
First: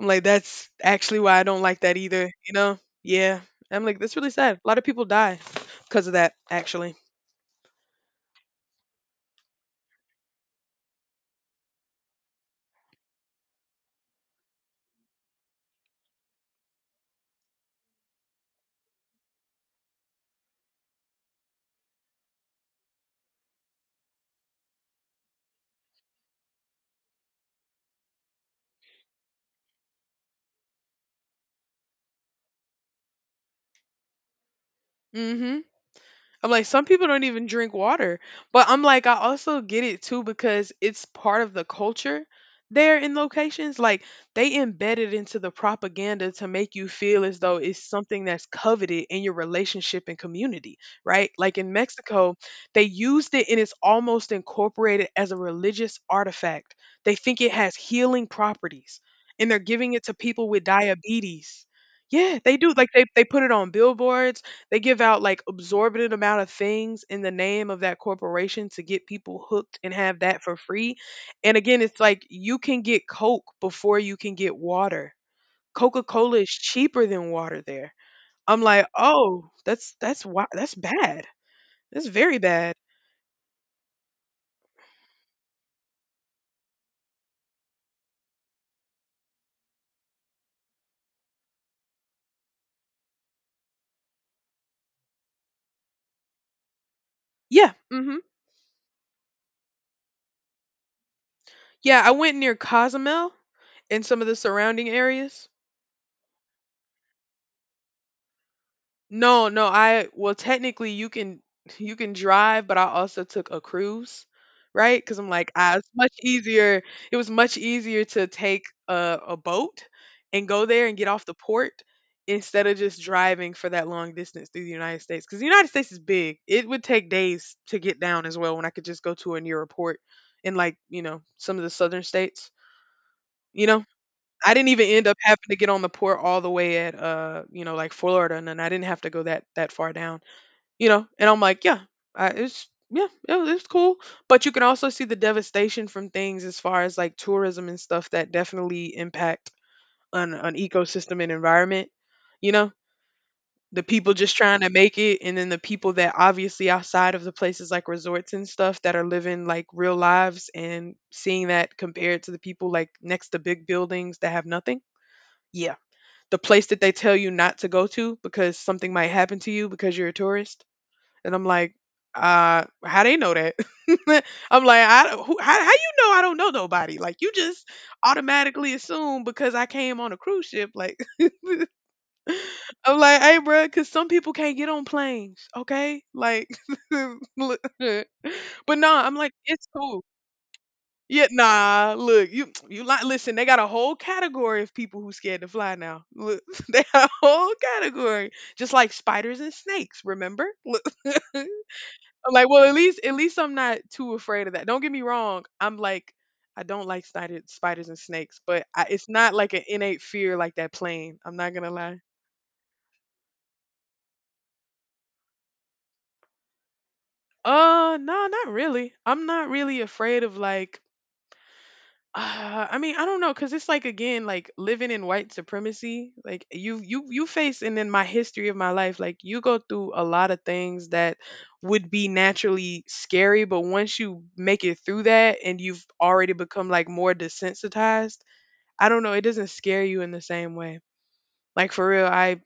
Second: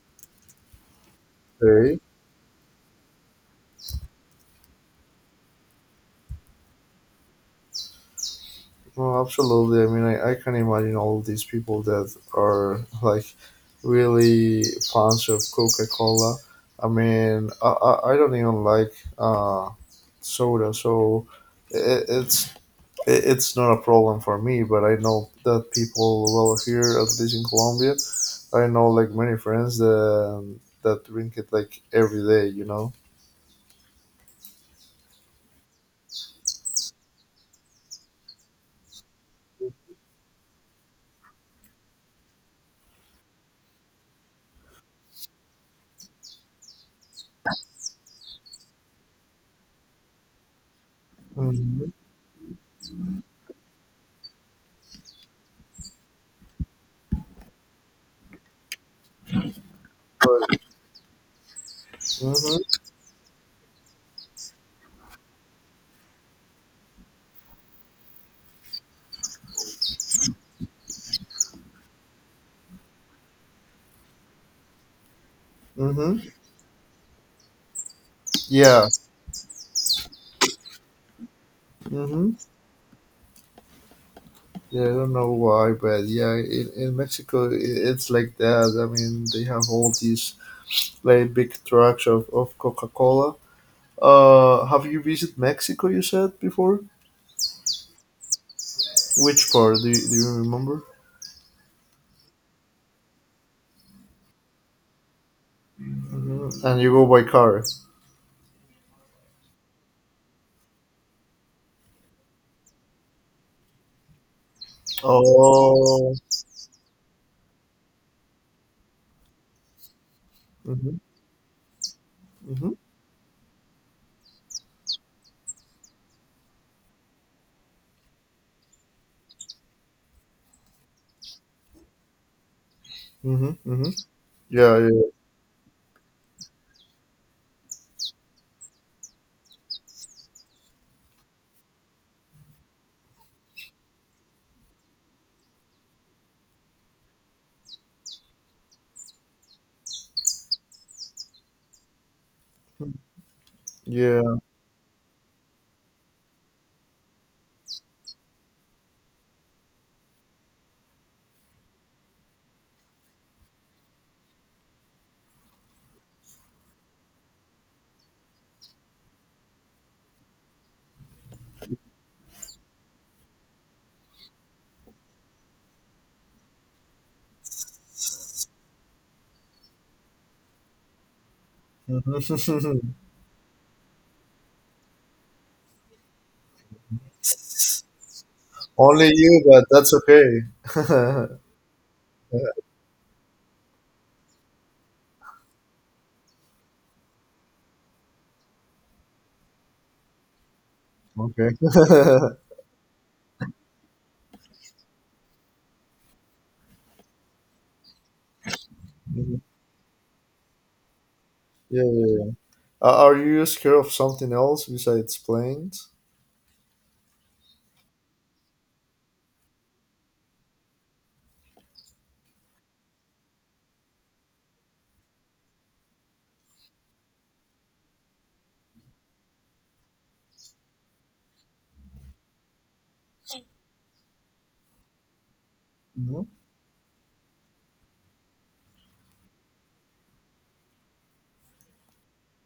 Speaker 2: I'm like, that's actually why I don't like that
Speaker 1: Mm-hmm.
Speaker 2: either, you know? Yeah. I'm like, that's really sad. A lot of people die because of that, actually.
Speaker 1: Oh, absolutely. I mean, I can imagine all of these people that are like really fans of Coca Cola. I mean, I I don't even like soda, so it, it's it, it's not a problem for me. But I know that people, well, here at least in Colombia, I know like many friends that drink it like every day. You know.
Speaker 2: Mm hmm. I'm like, some people don't even drink water. But I'm like, I also get it too because it's part of the culture there in locations. Like, they embed it into the propaganda to make you feel as though it's something that's coveted in your relationship and community, right? Like in
Speaker 1: Mm-hmm.
Speaker 2: Mexico, they used it and it's almost incorporated as a religious artifact. They think it has healing properties and they're giving it to people
Speaker 1: But,
Speaker 2: with diabetes. Yeah, they do. Like
Speaker 1: mm-hmm,
Speaker 2: they put it on billboards. They give out like absorbent amount of things in the name of that corporation to get people hooked and have that for free. And again, it's like you can get Coke before you can get water.
Speaker 1: mm-hmm.
Speaker 2: Coca-Cola is cheaper than water there. I'm like,
Speaker 1: Yeah.
Speaker 2: "Oh, that's why that's bad. That's
Speaker 1: Mm-hmm.
Speaker 2: very bad."
Speaker 1: Yeah, I don't know why, but yeah, in Mexico I it's like that. I mean, they have all these like big trucks of Coca Cola. Have you visited Mexico? You said before.
Speaker 2: Yeah, mhm.
Speaker 1: Which part do do you remember?
Speaker 2: Yeah, I went near Cozumel and some of the surrounding areas.
Speaker 1: And you go by car.
Speaker 2: No, no, I well technically you can you can drive, but I also took a cruise, right? Because I'm like, ah, it's much
Speaker 1: Oh.
Speaker 2: easier. It was much easier to take a boat and go there and
Speaker 1: hmm
Speaker 2: get off the port instead
Speaker 1: hmm
Speaker 2: of just driving for that long distance through the United States. Because the United States is big. It would take days to get down as well when I could just go to a nearer port in like, you know, some of the southern states,
Speaker 1: hmm
Speaker 2: you
Speaker 1: hmm
Speaker 2: know? I didn't
Speaker 1: Yeah,
Speaker 2: even
Speaker 1: yeah,
Speaker 2: end up having to get on the port all the way at, you know, like Florida, and then I didn't have to go that far down, you know. And I'm like, yeah, it's yeah, it's cool. But you can also see the devastation from things as far as like tourism and stuff that definitely impact an ecosystem and environment. You know, the people just
Speaker 1: yeah.
Speaker 2: trying to make it, and then the people that obviously outside of the places like resorts and stuff that are living like real lives and seeing that compared to the people like next to big buildings that have nothing. Yeah, the place that they tell you not to go to because something might happen to you because you're a tourist. And I'm like, how they know that? I'm like, I don't- who, how you know I don't know nobody? Like you just automatically assume because I came on a cruise ship. Like
Speaker 1: Mhm.
Speaker 2: I'm like, hey, bro, because some people can't get on planes. Okay, like, look. But no,
Speaker 1: Only
Speaker 2: I'm like,
Speaker 1: you, but
Speaker 2: it's
Speaker 1: that's
Speaker 2: cool. Yeah,
Speaker 1: okay.
Speaker 2: nah, look, you like listen, they got a whole category of people who scared to fly now. Look, they got a whole category. Just like spiders and snakes, remember? Look.
Speaker 1: Okay.
Speaker 2: I'm like, well, at least I'm not too afraid of that. Don't get me wrong. I'm like I don't like spiders and snakes, but I, it's not
Speaker 1: Mhm.
Speaker 2: like an innate fear like that plane. I'm not going to
Speaker 1: Yeah,
Speaker 2: lie.
Speaker 1: yeah. Are you scared of something else besides planes?
Speaker 2: No, not really. I'm not really afraid of like. I mean, I don't know, cause it's like again, like living in white supremacy. Like you face, and then my history of my life, like you go through a lot of things that would be naturally scary, but once you make it through that, and you've
Speaker 1: Mhm.
Speaker 2: already become like more desensitized, I don't know, it doesn't scare you in the same way. Like for real,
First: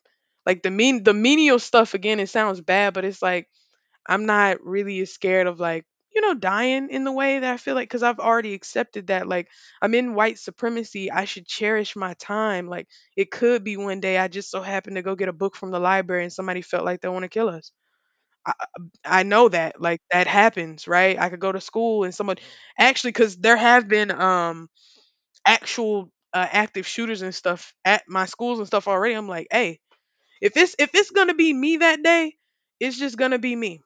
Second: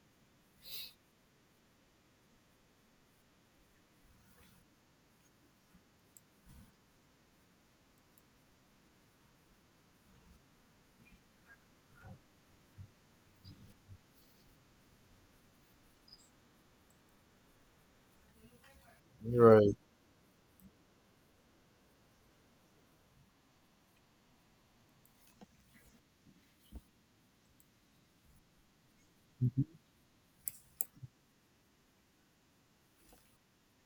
Speaker 2: like the menial stuff again. It sounds bad, but it's like I'm not really scared of like, you know, dying in the way that I feel like, because I've already accepted that, like, I'm in white supremacy. I should cherish my time. Like, it could be one day I just so happened to go get a book from the library and somebody felt like they want to kill us. I, I know
Speaker 1: Right,
Speaker 2: that, like, that happens, right? I could go to school and someone actually, because there have been actual active shooters and stuff at my schools and stuff already. I'm like, hey, if it's gonna be me that day, it's just gonna be me.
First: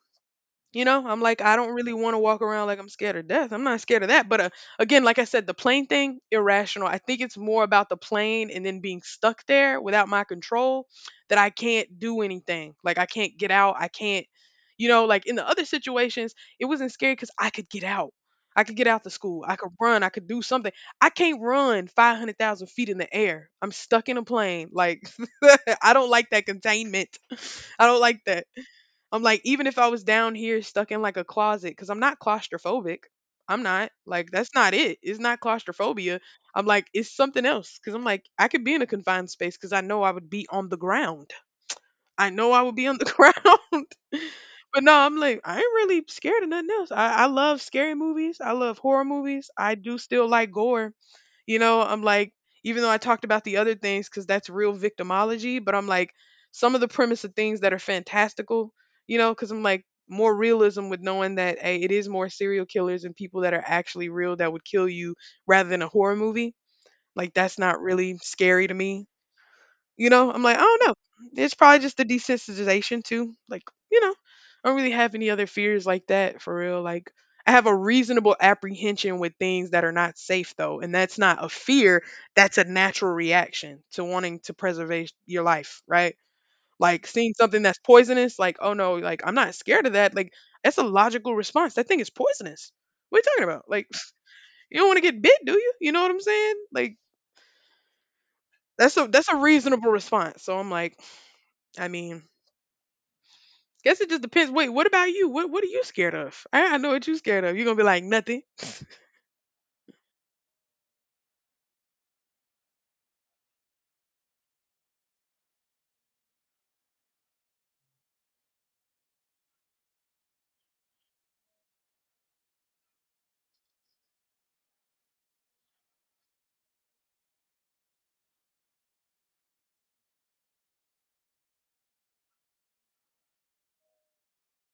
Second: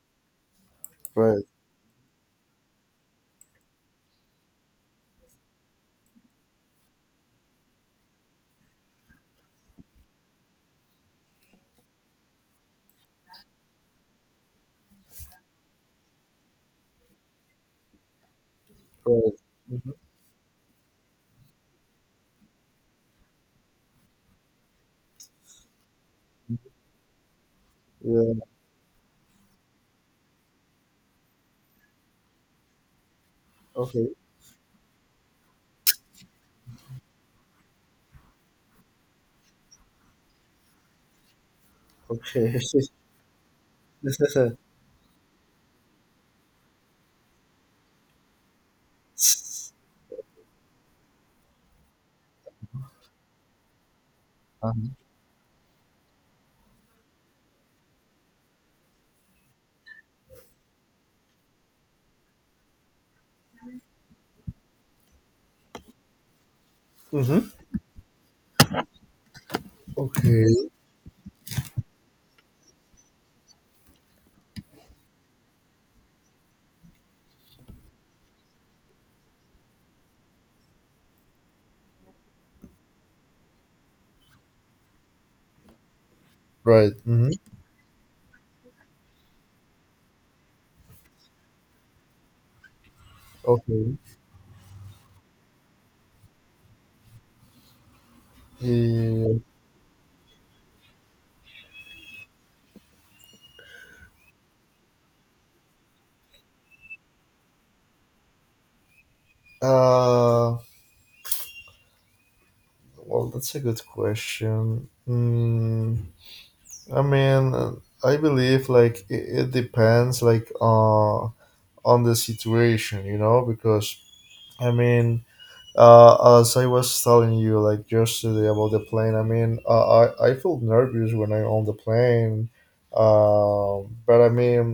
Speaker 2: You know, I'm like,
Speaker 1: right,
Speaker 2: I don't really want to walk around like I'm scared of death. I'm not scared of that. But again, like I said, the plane thing, irrational. I think it's more about the plane and then being stuck there without my control that I can't do anything. Like, I can't get out. I can't, you know, like in the other situations, it wasn't scary because I could get out. I could get out the
Speaker 1: right.
Speaker 2: school. I could
Speaker 1: hmm
Speaker 2: run. I could do something. I can't run 500,000 feet in the air. I'm stuck in a plane. Like, I don't like that containment. I don't like
Speaker 1: Yeah.
Speaker 2: that. I'm like, even if I was down here stuck in like a closet, because I'm not claustrophobic. I'm not
Speaker 1: Okay.
Speaker 2: like that's not it. It's not claustrophobia. I'm like it's something else because I'm like I could be in a confined space because I know I would be on the ground. I know
Speaker 1: Okay.
Speaker 2: I would be on the ground. But no, I'm like I ain't really scared of nothing else. I love scary movies. I love horror movies. I do still like gore, you know. I'm like, even though I talked about the other things because that's
Speaker 1: Uh
Speaker 2: real victimology, but I'm like, some of the premise of things that are fantastical, you know, because I'm like, more realism with knowing that hey, it is more serial killers and people that are actually real that would kill you rather than a horror movie. Like,
Speaker 1: Mm-hmm.
Speaker 2: that's not really scary to me. You know, I'm
Speaker 1: Okay.
Speaker 2: like, I don't know. It's probably just the desensitization too. Like, you know, I don't really have any other fears like that for real. Like, I have a reasonable apprehension with things that are not safe though, and that's not a fear. That's a natural reaction to wanting to preserve your life, right?
Speaker 1: Right.
Speaker 2: Like
Speaker 1: Mm-hmm.
Speaker 2: seeing something that's poisonous, like, oh no, like I'm not scared of that. Like, that's a logical response. That thing is poisonous. What are you talking about? Like,
Speaker 1: Okay.
Speaker 2: you don't want to get bit, do you? You know what I'm saying? Like, that's a
Speaker 1: Yeah.
Speaker 2: reasonable response. So I'm like, I mean, guess it just depends. Wait, what about you? What are you scared of? I know what you scared of. You're gonna be like nothing.
Speaker 1: Uh. Well, that's a good question. I mean, I believe like it depends like on the situation, you know, because I mean as I was telling you, like yesterday about the plane, I mean, I feel nervous when I on the plane, but I mean,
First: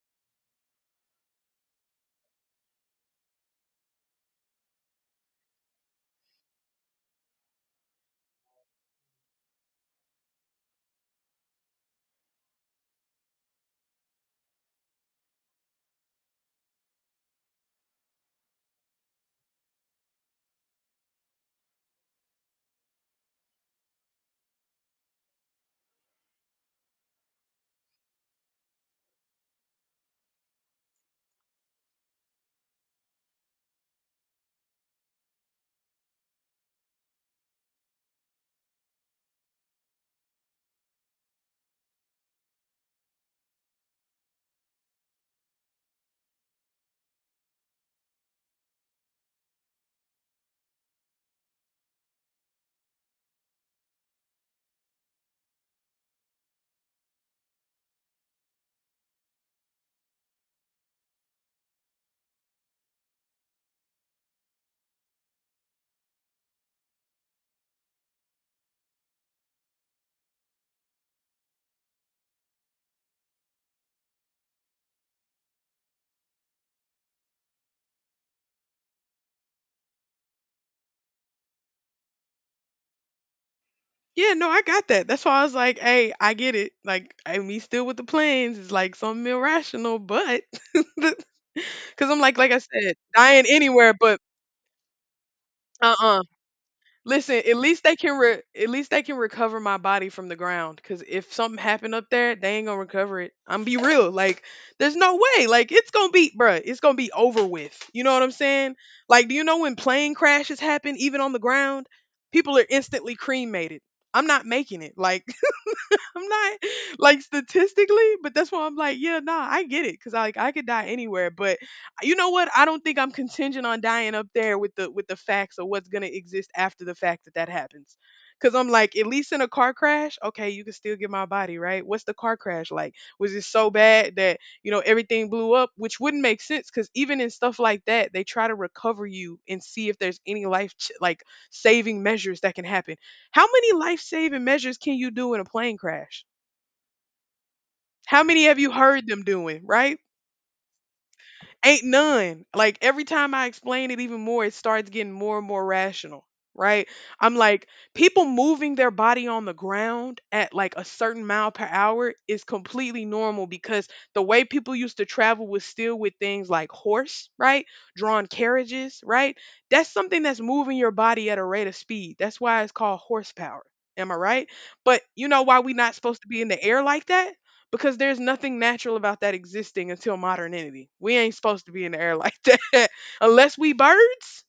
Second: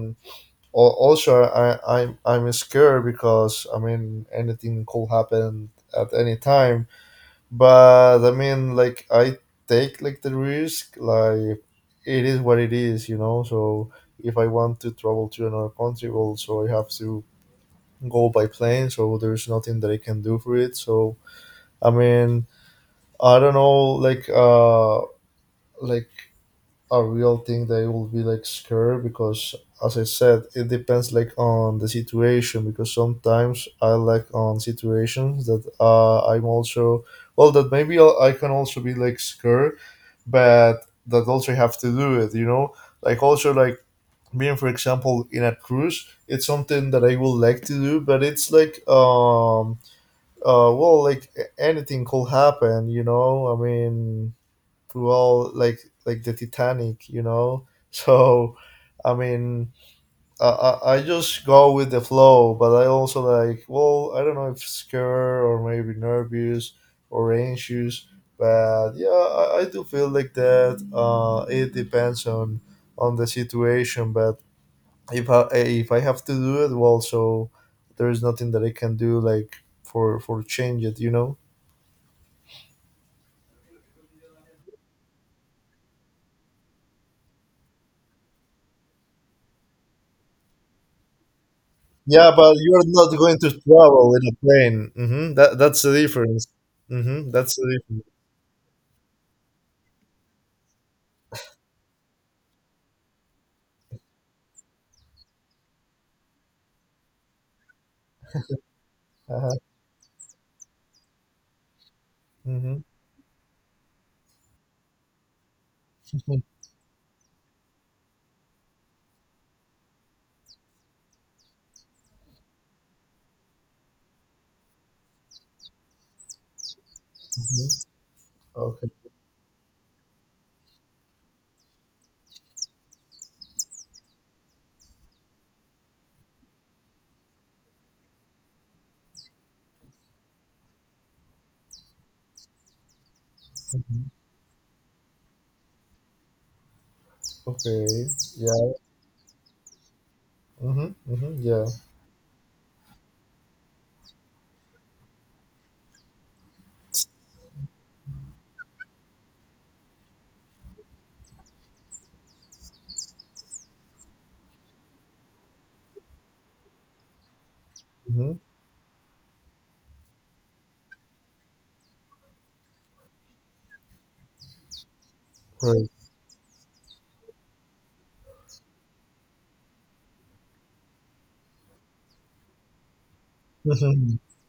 Speaker 1: also I'm scared because I mean anything could happen at any time. But I mean, like I take like the risk, like it is what it is, you know. So if I want to travel to another country, also I have to go by plane. So there's nothing that I can do for it. So I mean I don't know, like a real thing that will be like scared because, as I said, it depends like on the situation. Because sometimes I like on situations that I'm also well that maybe I can also be like scared, but that also have to do it. You know, like also like being for example in a cruise, it's something that I would like to do, but it's like well like anything could happen. You know, I mean to all like the Titanic, you know. So, I mean, I I just go with the flow, but I also like well, I don't know if scared or maybe nervous or anxious, but yeah, I do feel like that. It depends on the situation, but if I if I have to do it, well, so there is nothing that I can do like for change it, you know.
Speaker 2: Yeah, no, I got that. That's why I was like, hey, I get it. Like, I me still with the plans is like something irrational, but because I'm
Speaker 1: Yeah,
Speaker 2: like
Speaker 1: but
Speaker 2: I
Speaker 1: you're
Speaker 2: said,
Speaker 1: not going
Speaker 2: dying
Speaker 1: to
Speaker 2: anywhere,
Speaker 1: travel
Speaker 2: but
Speaker 1: in a plane. That that's the
Speaker 2: uh. uh
Speaker 1: difference.
Speaker 2: listen, at
Speaker 1: That's the
Speaker 2: least they
Speaker 1: difference.
Speaker 2: can at least they can recover my body from the ground. Cause if something happened up there, they ain't gonna recover it. I'm be real, like there's no way. Like it's gonna be, bruh, it's gonna be over with. You know what I'm saying? Like, do you know
Speaker 1: Uh-huh.
Speaker 2: when plane crashes happen, even on the ground, people are
Speaker 1: hmm
Speaker 2: instantly cremated. I'm not making it. Like I'm
Speaker 1: hmm
Speaker 2: not like statistically, but that's why I'm like, yeah, nah, I get it, cause like I could die anywhere, but you know what? I don't think I'm contingent on dying up there with the facts of what's gonna exist after the fact that that happens. Cause I'm
Speaker 1: Okay.
Speaker 2: like, at least in a car crash, okay, you can still get my body, right? What's the car crash like? Was it so bad that you know everything blew up? Which wouldn't make sense, cause even in stuff like that, they try to recover you and see if there's any like saving measures that can happen, how many
Speaker 1: Mhm.
Speaker 2: life-saving measures can you do in a plane crash?
Speaker 1: Okay.
Speaker 2: How many have you
Speaker 1: Yeah.
Speaker 2: heard them doing, right?
Speaker 1: Yeah.
Speaker 2: Ain't none. Like every time I explain it even more, it starts getting more and more rational, right? I'm like, people moving their body on the ground at like a certain mile per hour is completely normal because the way people used to travel was still with things like horse, right? Drawn
Speaker 1: hmm
Speaker 2: carriages, right? That's something that's moving your body at a rate of speed. That's why it's called horsepower. Am I right? But you know why we
Speaker 1: Right.
Speaker 2: not supposed to be in the air like that? Because there's nothing natural about that existing until modernity. We ain't supposed to be in the air like that unless we
Speaker 1: hmm
Speaker 2: birds.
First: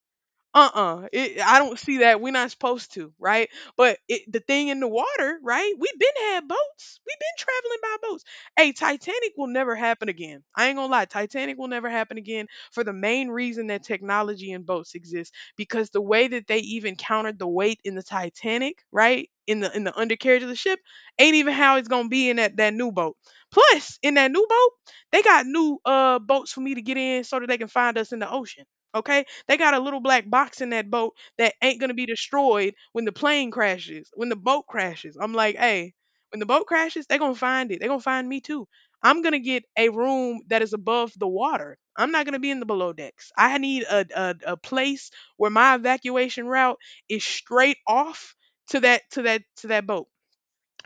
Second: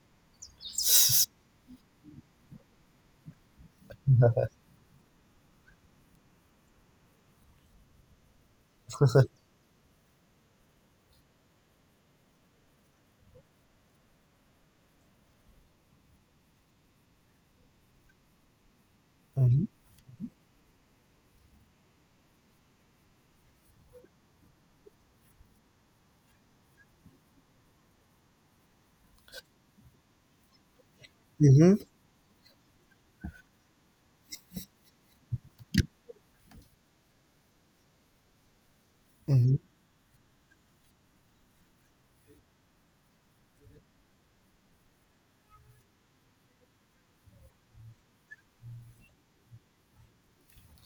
Speaker 2: Uh-uh, I don't see that. We're not supposed to, right? But the thing in the water, right, we've been had boats, we've been traveling by boats. Hey, Titanic will never happen again. I ain't gonna lie, Titanic will never happen again for the main reason that technology and boats exist, because the way that they even countered the weight in the Titanic, right, in the undercarriage of the ship ain't even how it's gonna be in that new boat. Plus in that new boat, they got new, uh, boats for me to get in so that they can find us in the ocean. Okay, they got a little black box in that boat that
Speaker 1: hmm
Speaker 2: ain't gonna be destroyed when the plane crashes, when the boat crashes. I'm like, hey, when the boat crashes, they gonna find it. They gonna find me too. I'm
Speaker 1: hmm
Speaker 2: gonna
Speaker 1: hmm
Speaker 2: get a room that is above the water. I'm not gonna be in the below decks. I need a place where my evacuation route is straight off to that boat.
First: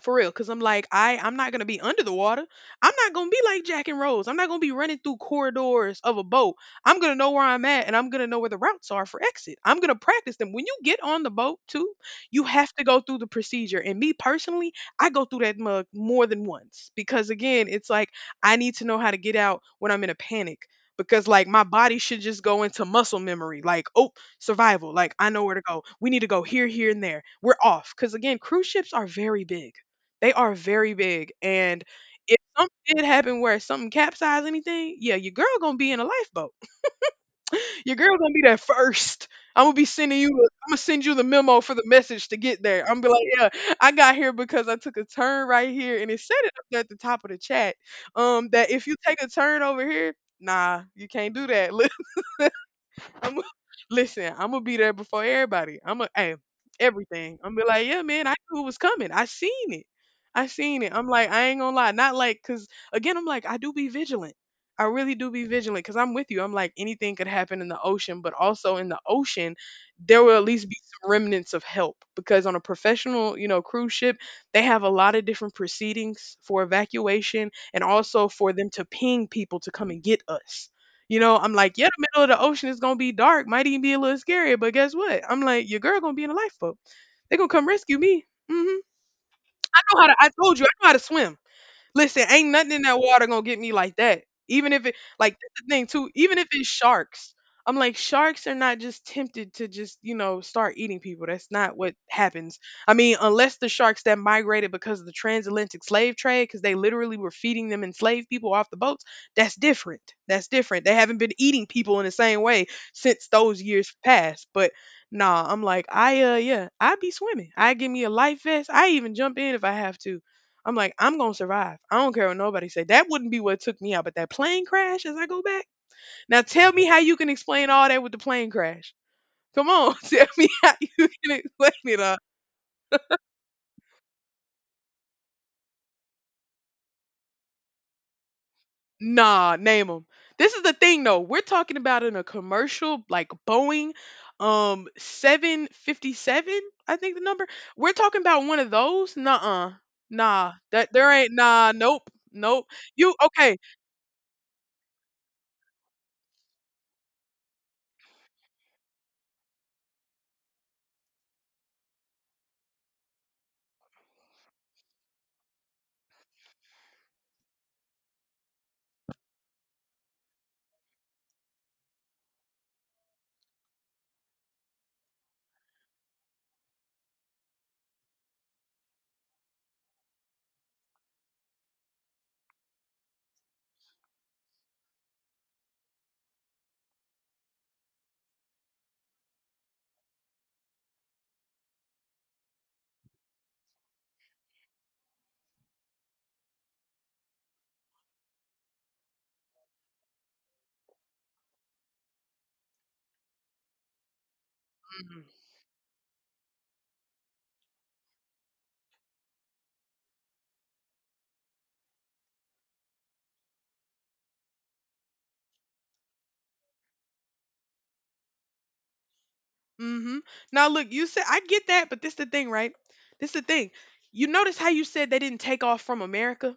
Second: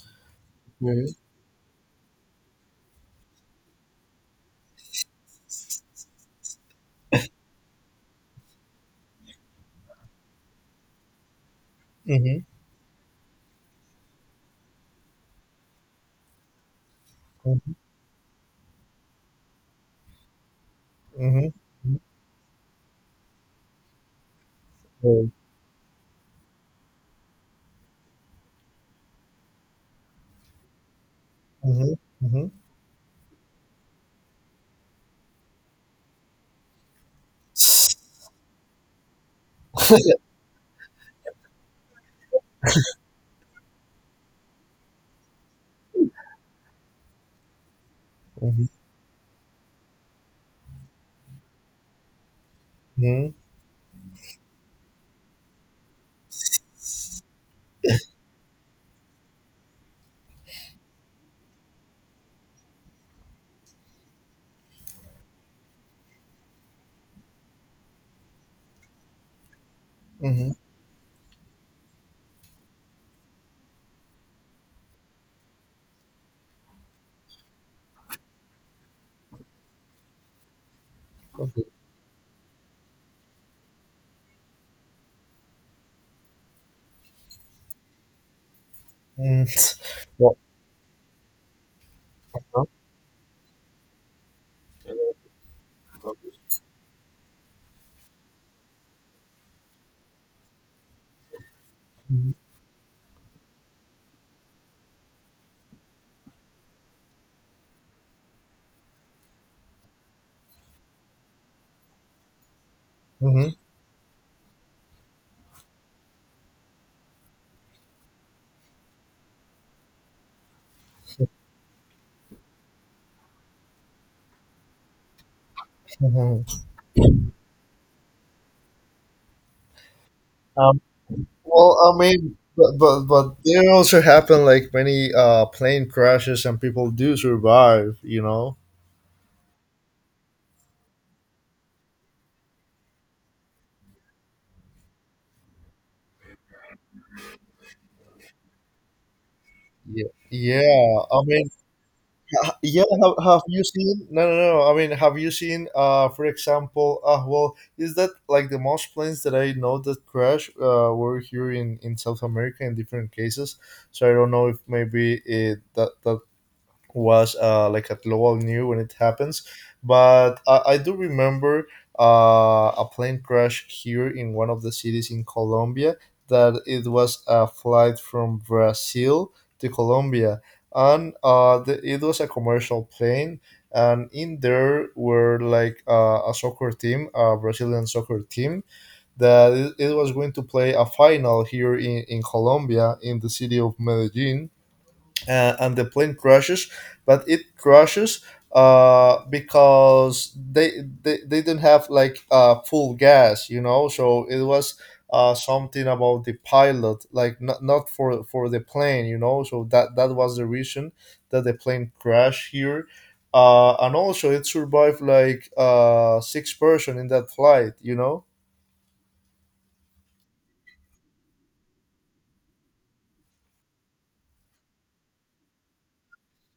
Speaker 2: For real, cause I'm like
Speaker 1: Right.
Speaker 2: I'm not gonna be under the water. I'm not gonna be like Jack and Rose. I'm not gonna be running through corridors of a boat. I'm gonna know where I'm at, and I'm gonna know where the routes are for exit. I'm gonna practice them. When you get on the boat too,
Speaker 1: hmm
Speaker 2: you have to go through the procedure. And me personally, I go through that mug more than once because again,
Speaker 1: hmm
Speaker 2: it's like I need to know how to get out when I'm in a panic. Because like my body should just go into muscle memory, like oh, survival, like
Speaker 1: Right.
Speaker 2: I know where to go. We need to go here, here, and there. We're off. Because again, cruise ships are very big, they are very big, and
Speaker 1: hmm
Speaker 2: if
Speaker 1: hmm
Speaker 2: something did happen where something capsized anything, yeah, your girl gonna be in a lifeboat. Your girl gonna be there first. I'm gonna be sending you I'm gonna send you the memo for the message to get there. I'm gonna be like, yeah, I got here because I took a turn right here, and it said it up there at the top of the chat. That if you take a turn over here, nah, you can't do that.
Speaker 1: hmm
Speaker 2: I'm listen. I'm gonna be there before everybody. I'm gonna hey, everything. I'm gonna be like, yeah, man. I knew it was coming. I seen it. I seen it. I'm like, I ain't gonna lie. Not like, cause again, I'm like, I do be vigilant. I really do be vigilant because I'm with you. I'm like, anything could happen in the ocean, but also in the ocean, there
Speaker 1: hmm
Speaker 2: will at
Speaker 1: hmm
Speaker 2: least be some remnants of help because on a professional, you know, cruise ship, they have a lot of different proceedings for evacuation and also for them to ping people to come and get us. You know, I'm
Speaker 1: Okay.
Speaker 2: like, yeah, the middle of the ocean is gonna be dark, might even be a little scary, but guess what? I'm like, your girl gonna be in a lifeboat. They gonna come rescue me. Hmm.
Speaker 1: Mm.
Speaker 2: I know how to. I
Speaker 1: Well,
Speaker 2: told you, I know how to swim. Listen, ain't
Speaker 1: huh?
Speaker 2: nothing in that water gonna get me like that. Even if it like that's the thing too, even if it's sharks. I'm like, sharks are not just tempted to just, you know, start eating people. That's not what
Speaker 1: Mhm.
Speaker 2: happens. I mean, unless the sharks that migrated because of the transatlantic slave trade, because they literally were feeding them enslaved people off the boats, that's different. That's different. They haven't been eating people in the same way since
Speaker 1: Mhm.
Speaker 2: those years passed. But nah, I'm like, I yeah, I'd be swimming. I give me a life vest. I even jump in if I have to. I'm like, I'm gonna survive. I don't care what nobody say. That wouldn't be what took me out, but that plane crash as I go back. Now
Speaker 1: Mhm.
Speaker 2: tell me how you can explain all that with the plane crash. Come on, tell me how
Speaker 1: Um,
Speaker 2: you can explain
Speaker 1: Well, I
Speaker 2: it. All.
Speaker 1: mean, but there also happen like many plane crashes and people do survive, you know.
Speaker 2: Nah, name them. This is the thing though. We're talking about in a commercial like Boeing 757, I think the number. We're talking about one of those. Nuh-uh.
Speaker 1: Yeah.
Speaker 2: Nah. That
Speaker 1: Yeah,
Speaker 2: there
Speaker 1: I
Speaker 2: ain't
Speaker 1: mean,
Speaker 2: nah, nope. Nope.
Speaker 1: yeah.
Speaker 2: You
Speaker 1: Have
Speaker 2: okay.
Speaker 1: you seen? No, no, no. I mean, have you seen? For example, well, is that like the most planes that I know that crash were here in South America in different cases? So I don't know if maybe it that that was like at all new when it happens. But I do remember a plane crash here in one of the cities in Colombia that it was a flight from Brazil to Colombia. And the, it was a commercial plane. And in there were like a soccer team, a Brazilian soccer team, that it was going to play a final here in Colombia, in the city of Medellin, and the plane crashes but it crashes because they didn't have like full gas, you know. So it was something about the pilot, like not, not for for the plane, you know. So that that was the reason that the plane crashed here, and also it survived like 6 people in that flight, you know.
Speaker 2: Mm-hmm. Now look, you said I get that, but this the thing, right? This the thing. You notice how you said they didn't take off from America?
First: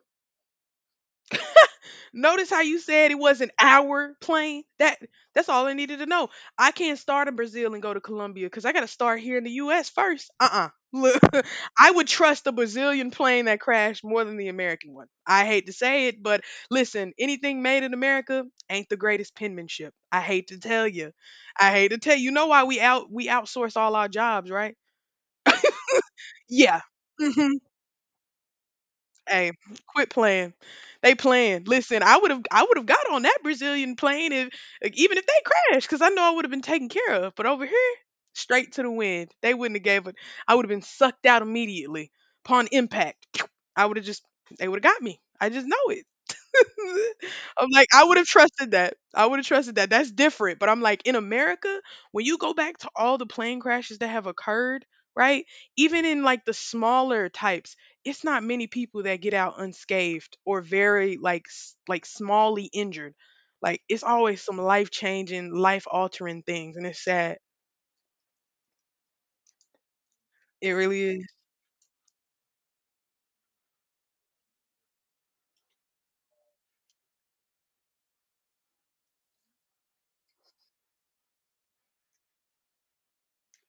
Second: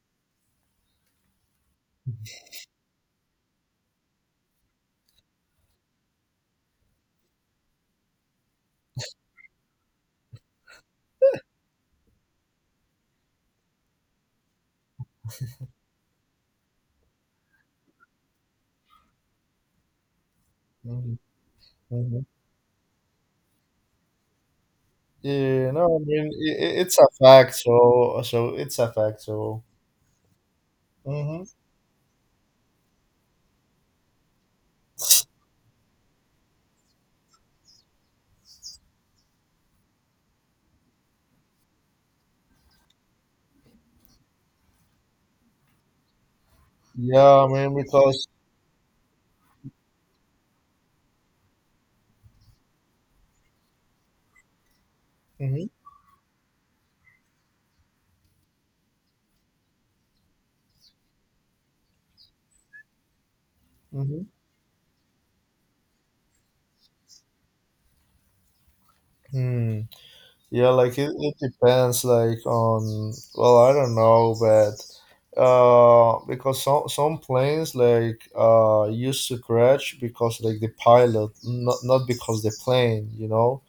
Speaker 2: Notice how you said it was an hour plane? That's all I needed to know. I can't start in Brazil and go to Colombia because I gotta start here in the US first. Uh-uh. Look, I would trust the Brazilian plane that crashed more than the American one. I hate to say it, but listen, anything made in America ain't the greatest penmanship. I hate to tell you.
Speaker 1: Mhm,
Speaker 2: I hate to tell you.
Speaker 1: mhm.
Speaker 2: You know why we outsource all our jobs, right?
Speaker 1: Yeah, no, I mean
Speaker 2: Yeah.
Speaker 1: it's a fact.
Speaker 2: Mhm.
Speaker 1: So so it's a fact.
Speaker 2: Hey,
Speaker 1: So
Speaker 2: quit playing. They
Speaker 1: Mhm.
Speaker 2: playing. Listen, I would have got on that Brazilian plane if, like, even if they crashed, because I know I would have been taken care of. But over here, straight to the wind. They wouldn't have gave it. I would have been sucked out immediately upon impact. I would have just they would have got me. I just know it.
Speaker 1: Yeah, I
Speaker 2: I'm
Speaker 1: mean,
Speaker 2: like, I would have
Speaker 1: because
Speaker 2: trusted that. I would have trusted that. That's different. But I'm like, in America, when you go back to all the plane crashes that have occurred, right?
Speaker 1: Mhm,
Speaker 2: Even in like the smaller types, it's not many people that get out unscathed or very like like smallly injured. Like it's
Speaker 1: mhm.
Speaker 2: always some life changing, life altering things, and it's sad.
Speaker 1: Hmm. Yeah,
Speaker 2: It
Speaker 1: like
Speaker 2: really
Speaker 1: it,
Speaker 2: is.
Speaker 1: it depends, like on well, I don't know, but because some planes like used to crash because like the pilot, not not because the plane, you know.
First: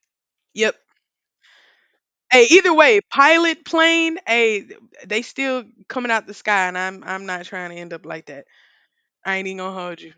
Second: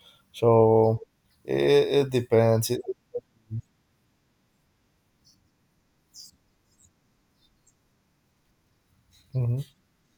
Speaker 2: Yep.
Speaker 1: So it
Speaker 2: Hey,
Speaker 1: depends.
Speaker 2: either way, pilot plane, hey, they still coming out the sky, and I'm not trying to end up like that. I ain't even
Speaker 1: Hmm
Speaker 2: gonna hold you.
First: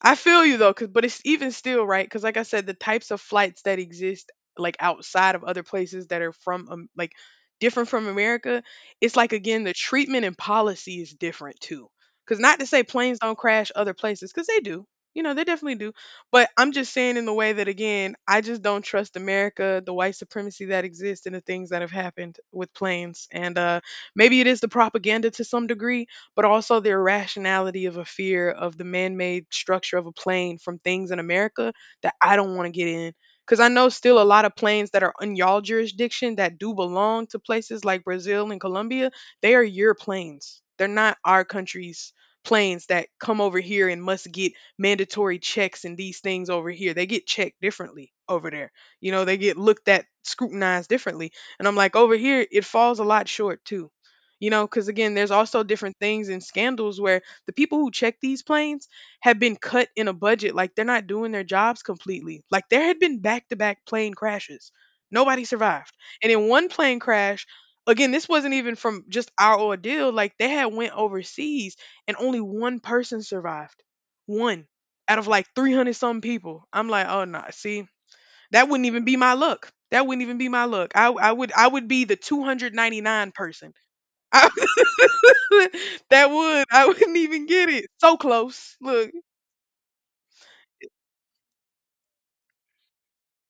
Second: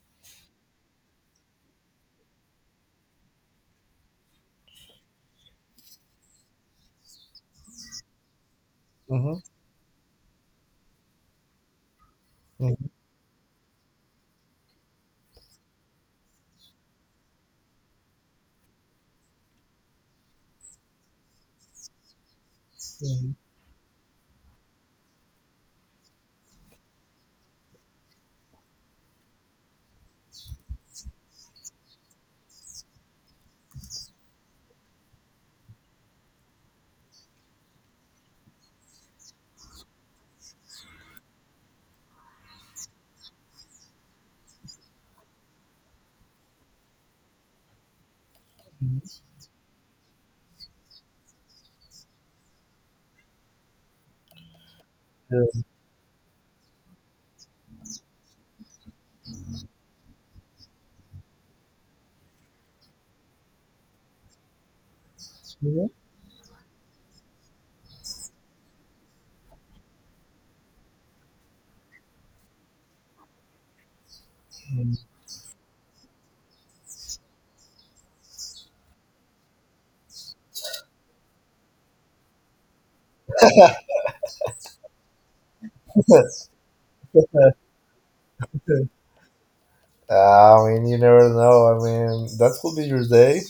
Speaker 2: I feel you though, cause but it's even still right, because like I said, the types of flights that exist like outside of other places that are from, like, different from America, it's like
Speaker 1: hmm
Speaker 2: again the treatment and policy is different too. Because not to say
Speaker 1: hmm
Speaker 2: planes don't crash other places, because they do. You know, they definitely do. But I'm just saying in the way that again, I just don't trust America, the white supremacy that exists, and the things that have happened with planes. And maybe it is the propaganda to some degree, but also the irrationality of a fear of the man-made structure of a plane from things in America that I don't want to get in. Because I know still a lot of planes that are in y'all jurisdiction that do belong to places like Brazil and Colombia, they are your planes. They're not our country's planes that come over here and must get mandatory checks and these things over here. They get checked differently over there. You
Speaker 1: hmm
Speaker 2: know, they get looked at, scrutinized differently. And I'm like, over here, it falls a lot short too. You know, because again, there's
Speaker 1: Yeah.
Speaker 2: also different things and scandals where the people who check these planes have been cut in a budget. Like they're not doing their jobs completely. Like there had been back to back plane crashes. Nobody survived. And in one plane crash, again, this wasn't even from just our ordeal. Like they had went overseas and only one person survived. One
Speaker 1: Mhm.
Speaker 2: out of like 300 some people. I'm like, oh no, see, that wouldn't even be my luck. That wouldn't even be my luck. I would be the 299 person. That would. I wouldn't even get it. So close. Look,
Speaker 1: I mean, you never know. I mean, that could be your day,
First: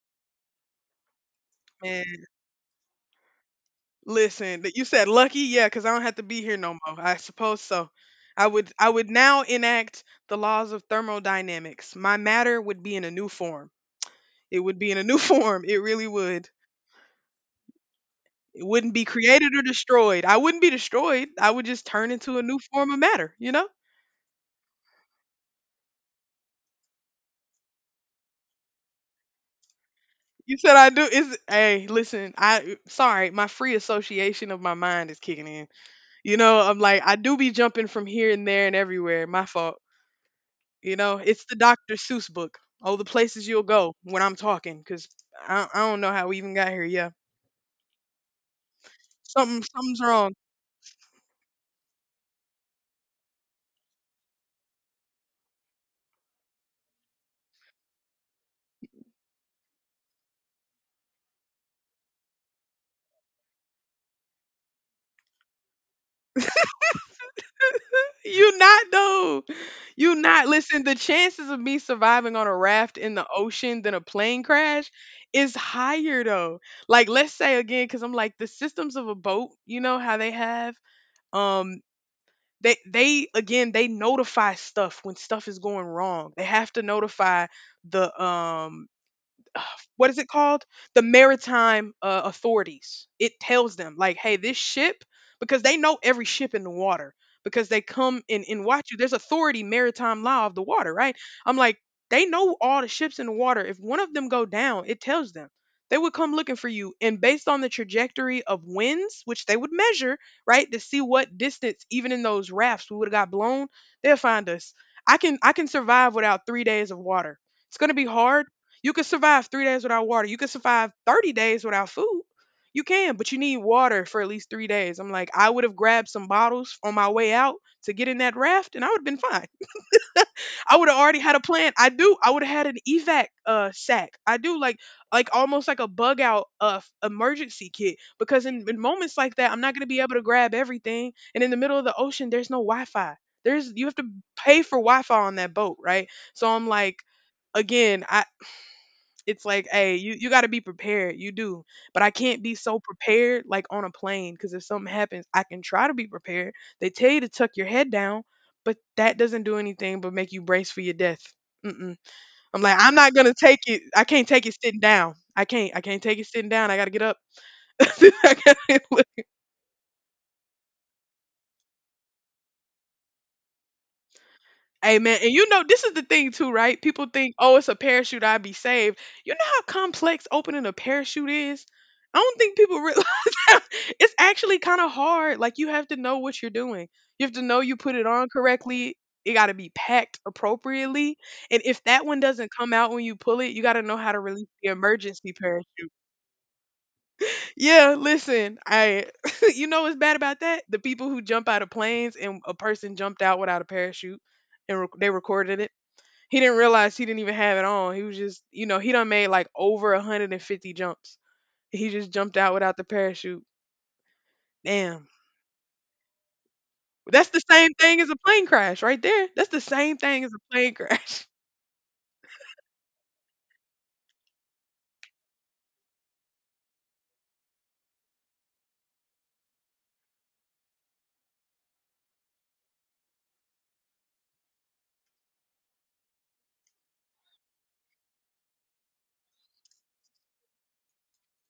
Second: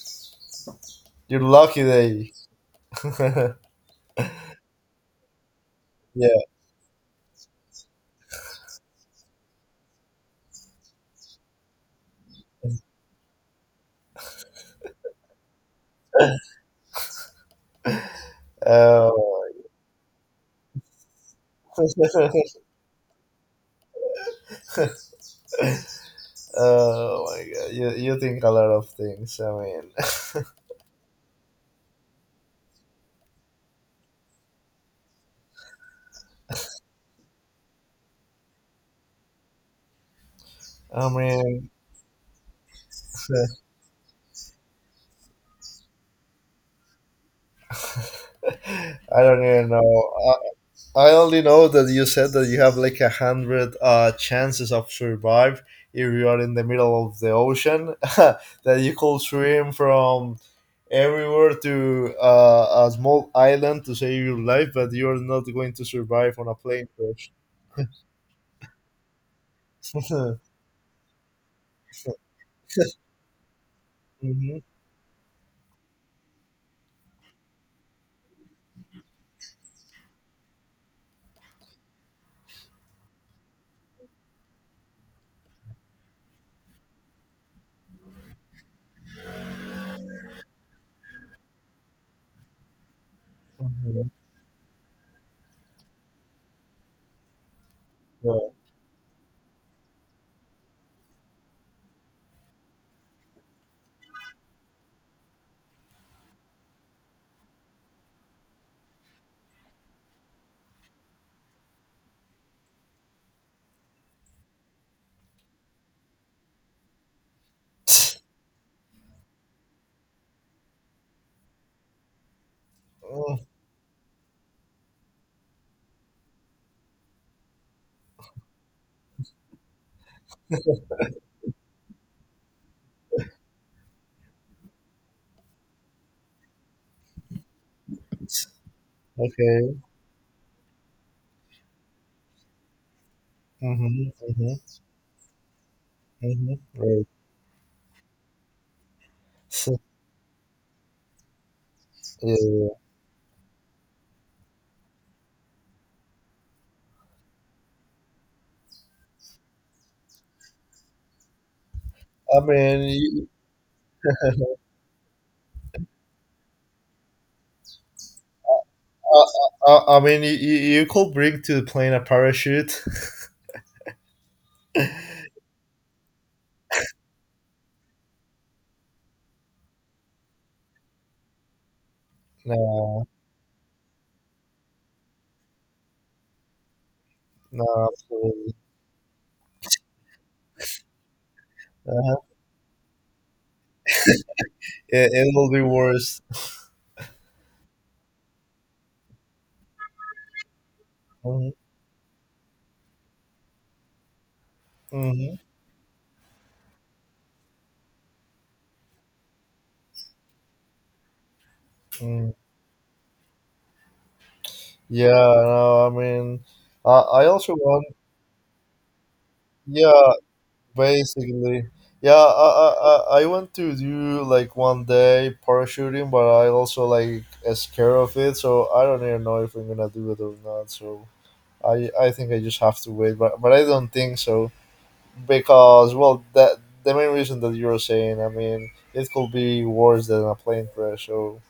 Speaker 1: your lucky
Speaker 2: man.
Speaker 1: day.
Speaker 2: Listen, that you said lucky, yeah, because I don't have to
Speaker 1: Yeah.
Speaker 2: be here no more. I suppose so. I would now enact the laws of thermodynamics. My matter would be in a new form. It would be in a new form. It really would. It wouldn't be
Speaker 1: Oh.
Speaker 2: created or destroyed. I wouldn't be destroyed. I would just turn into a new form of matter, you know?
Speaker 1: Oh my god. You think a lot of things. I mean,
Speaker 2: You said I do is hey, listen, I sorry, my free association of my mind is kicking in. You know, I'm like, I do be jumping from here and there and everywhere. My fault. You
Speaker 1: I
Speaker 2: know, it's the
Speaker 1: mean,
Speaker 2: Dr. Seuss book. Oh, the places you'll go when I'm talking, because I don't know how we even got here. Yeah.
Speaker 1: I don't even
Speaker 2: Something's
Speaker 1: know.
Speaker 2: wrong.
Speaker 1: I only know that you said that you have like 100 chances of survive if you are in the middle of the ocean. That you could swim from everywhere to a small island to save your life, but you are not going to survive on a plane crash.
Speaker 2: You not though. You not listen. The chances of me surviving on a raft in the ocean than a plane
Speaker 1: Mhm.
Speaker 2: crash is higher though. Like let's say again, because I'm like the systems of a boat. You know how they have. Um, they again they notify stuff when stuff is going wrong. They have to notify the what is it called? The maritime authorities. It tells them
Speaker 1: Mhm.
Speaker 2: like, hey, this ship, because they know every ship in the water because they come
Speaker 1: Yeah.
Speaker 2: and watch you. There's authority maritime law of the water, right? I'm like, they know all the ships in the water. If one of them go down, it tells them. They would come looking for you. And based on the trajectory of winds, which they would measure, right, to see what distance, even in those rafts, we would have got blown, they'll find us. I can survive without 3 days of water. It's gonna be hard, you can survive 3 days without water. You can survive 30 days without food. You can, but
Speaker 1: Oh,
Speaker 2: you need water for at least 3 days. I'm like, I would have grabbed some bottles on my way out to get in that raft and I would have been fine. I would have already had a plan. I do. I would have had an evac sack. I do like almost like a bug out emergency kit because in moments like that, I'm not
Speaker 1: okay.
Speaker 2: gonna be able to grab everything. And in the middle of the ocean, there's no Wi-Fi. There's
Speaker 1: Mm-hmm,
Speaker 2: you have to
Speaker 1: mm-hmm,
Speaker 2: pay for Wi-Fi on that boat, right? So
Speaker 1: mm-hmm.
Speaker 2: I'm like,
Speaker 1: Right.
Speaker 2: again, I, it's like,
Speaker 1: So,
Speaker 2: "Hey, you gotta be prepared, you do." But I can't be
Speaker 1: yeah.
Speaker 2: so prepared like on a plane because if something happens, I can try to be prepared. They tell you to tuck your head down, but that doesn't do anything but make you brace for your death. Mm-mm.
Speaker 1: I
Speaker 2: I'm like,
Speaker 1: mean,
Speaker 2: "I'm not gonna take it I can't take it sitting down. I can't take it sitting down, I gotta get up." I gotta
Speaker 1: I I mean, you could bring to the plane a parachute.
Speaker 2: Amen. And you know, this is the thing too, right? People think, oh, it's a parachute, I'd be saved. You know how complex opening a parachute is? I don't think people
Speaker 1: No,
Speaker 2: realize that. It's actually kind of hard. Like you have to know what you're doing. You have to know
Speaker 1: no,
Speaker 2: you put it on
Speaker 1: absolutely.
Speaker 2: correctly. It got to be packed appropriately. And if that one
Speaker 1: Uh-huh.
Speaker 2: doesn't come out when you pull it, you got to know how to release the
Speaker 1: It
Speaker 2: emergency
Speaker 1: will be
Speaker 2: parachute.
Speaker 1: worse.
Speaker 2: Yeah, listen, I you know what's bad about that? The people who jump
Speaker 1: Mm-hmm,
Speaker 2: out of planes and a person jumped out without a parachute and they
Speaker 1: mm-hmm,
Speaker 2: recorded it. He didn't realize he didn't even have it on. He was just, you know, he done made like over 150 jumps. He just
Speaker 1: mm.
Speaker 2: jumped out without the parachute. Damn.
Speaker 1: Yeah, no, I mean, I
Speaker 2: That's the
Speaker 1: also
Speaker 2: same
Speaker 1: want.
Speaker 2: thing as a plane crash right there. That's the same
Speaker 1: Yeah,
Speaker 2: thing as a plane crash.
Speaker 1: basically, yeah, I want to do like one day parachuting, but I also like am scared of it, so I don't even know if I'm gonna do it or not. So I think I just have to wait, but I don't think so because well that the main reason that you're saying, I mean, it could be worse than a plane crash. So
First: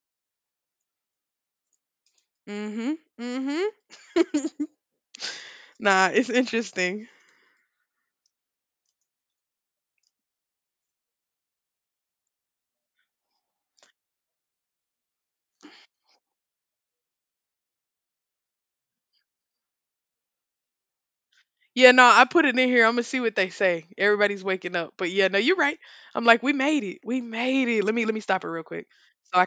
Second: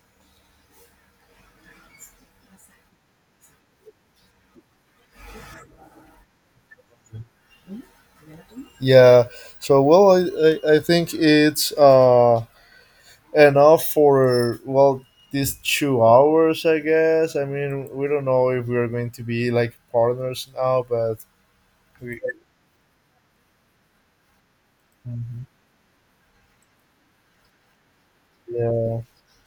Speaker 2: Mhm. Mhm. Nah, it's interesting.
Speaker 1: yeah, so well I think it's enough for well these 2 hours I guess. I mean we don't know if we are going to be like partners now but
Speaker 2: Yeah, no,
Speaker 1: we
Speaker 2: I put it in here. I'm gonna see what they say. Everybody's waking up, but yeah, no,
Speaker 1: Mhm.
Speaker 2: you're right. I'm like, we made it. We made it. Let me stop it real quick
Speaker 1: yeah
Speaker 2: so I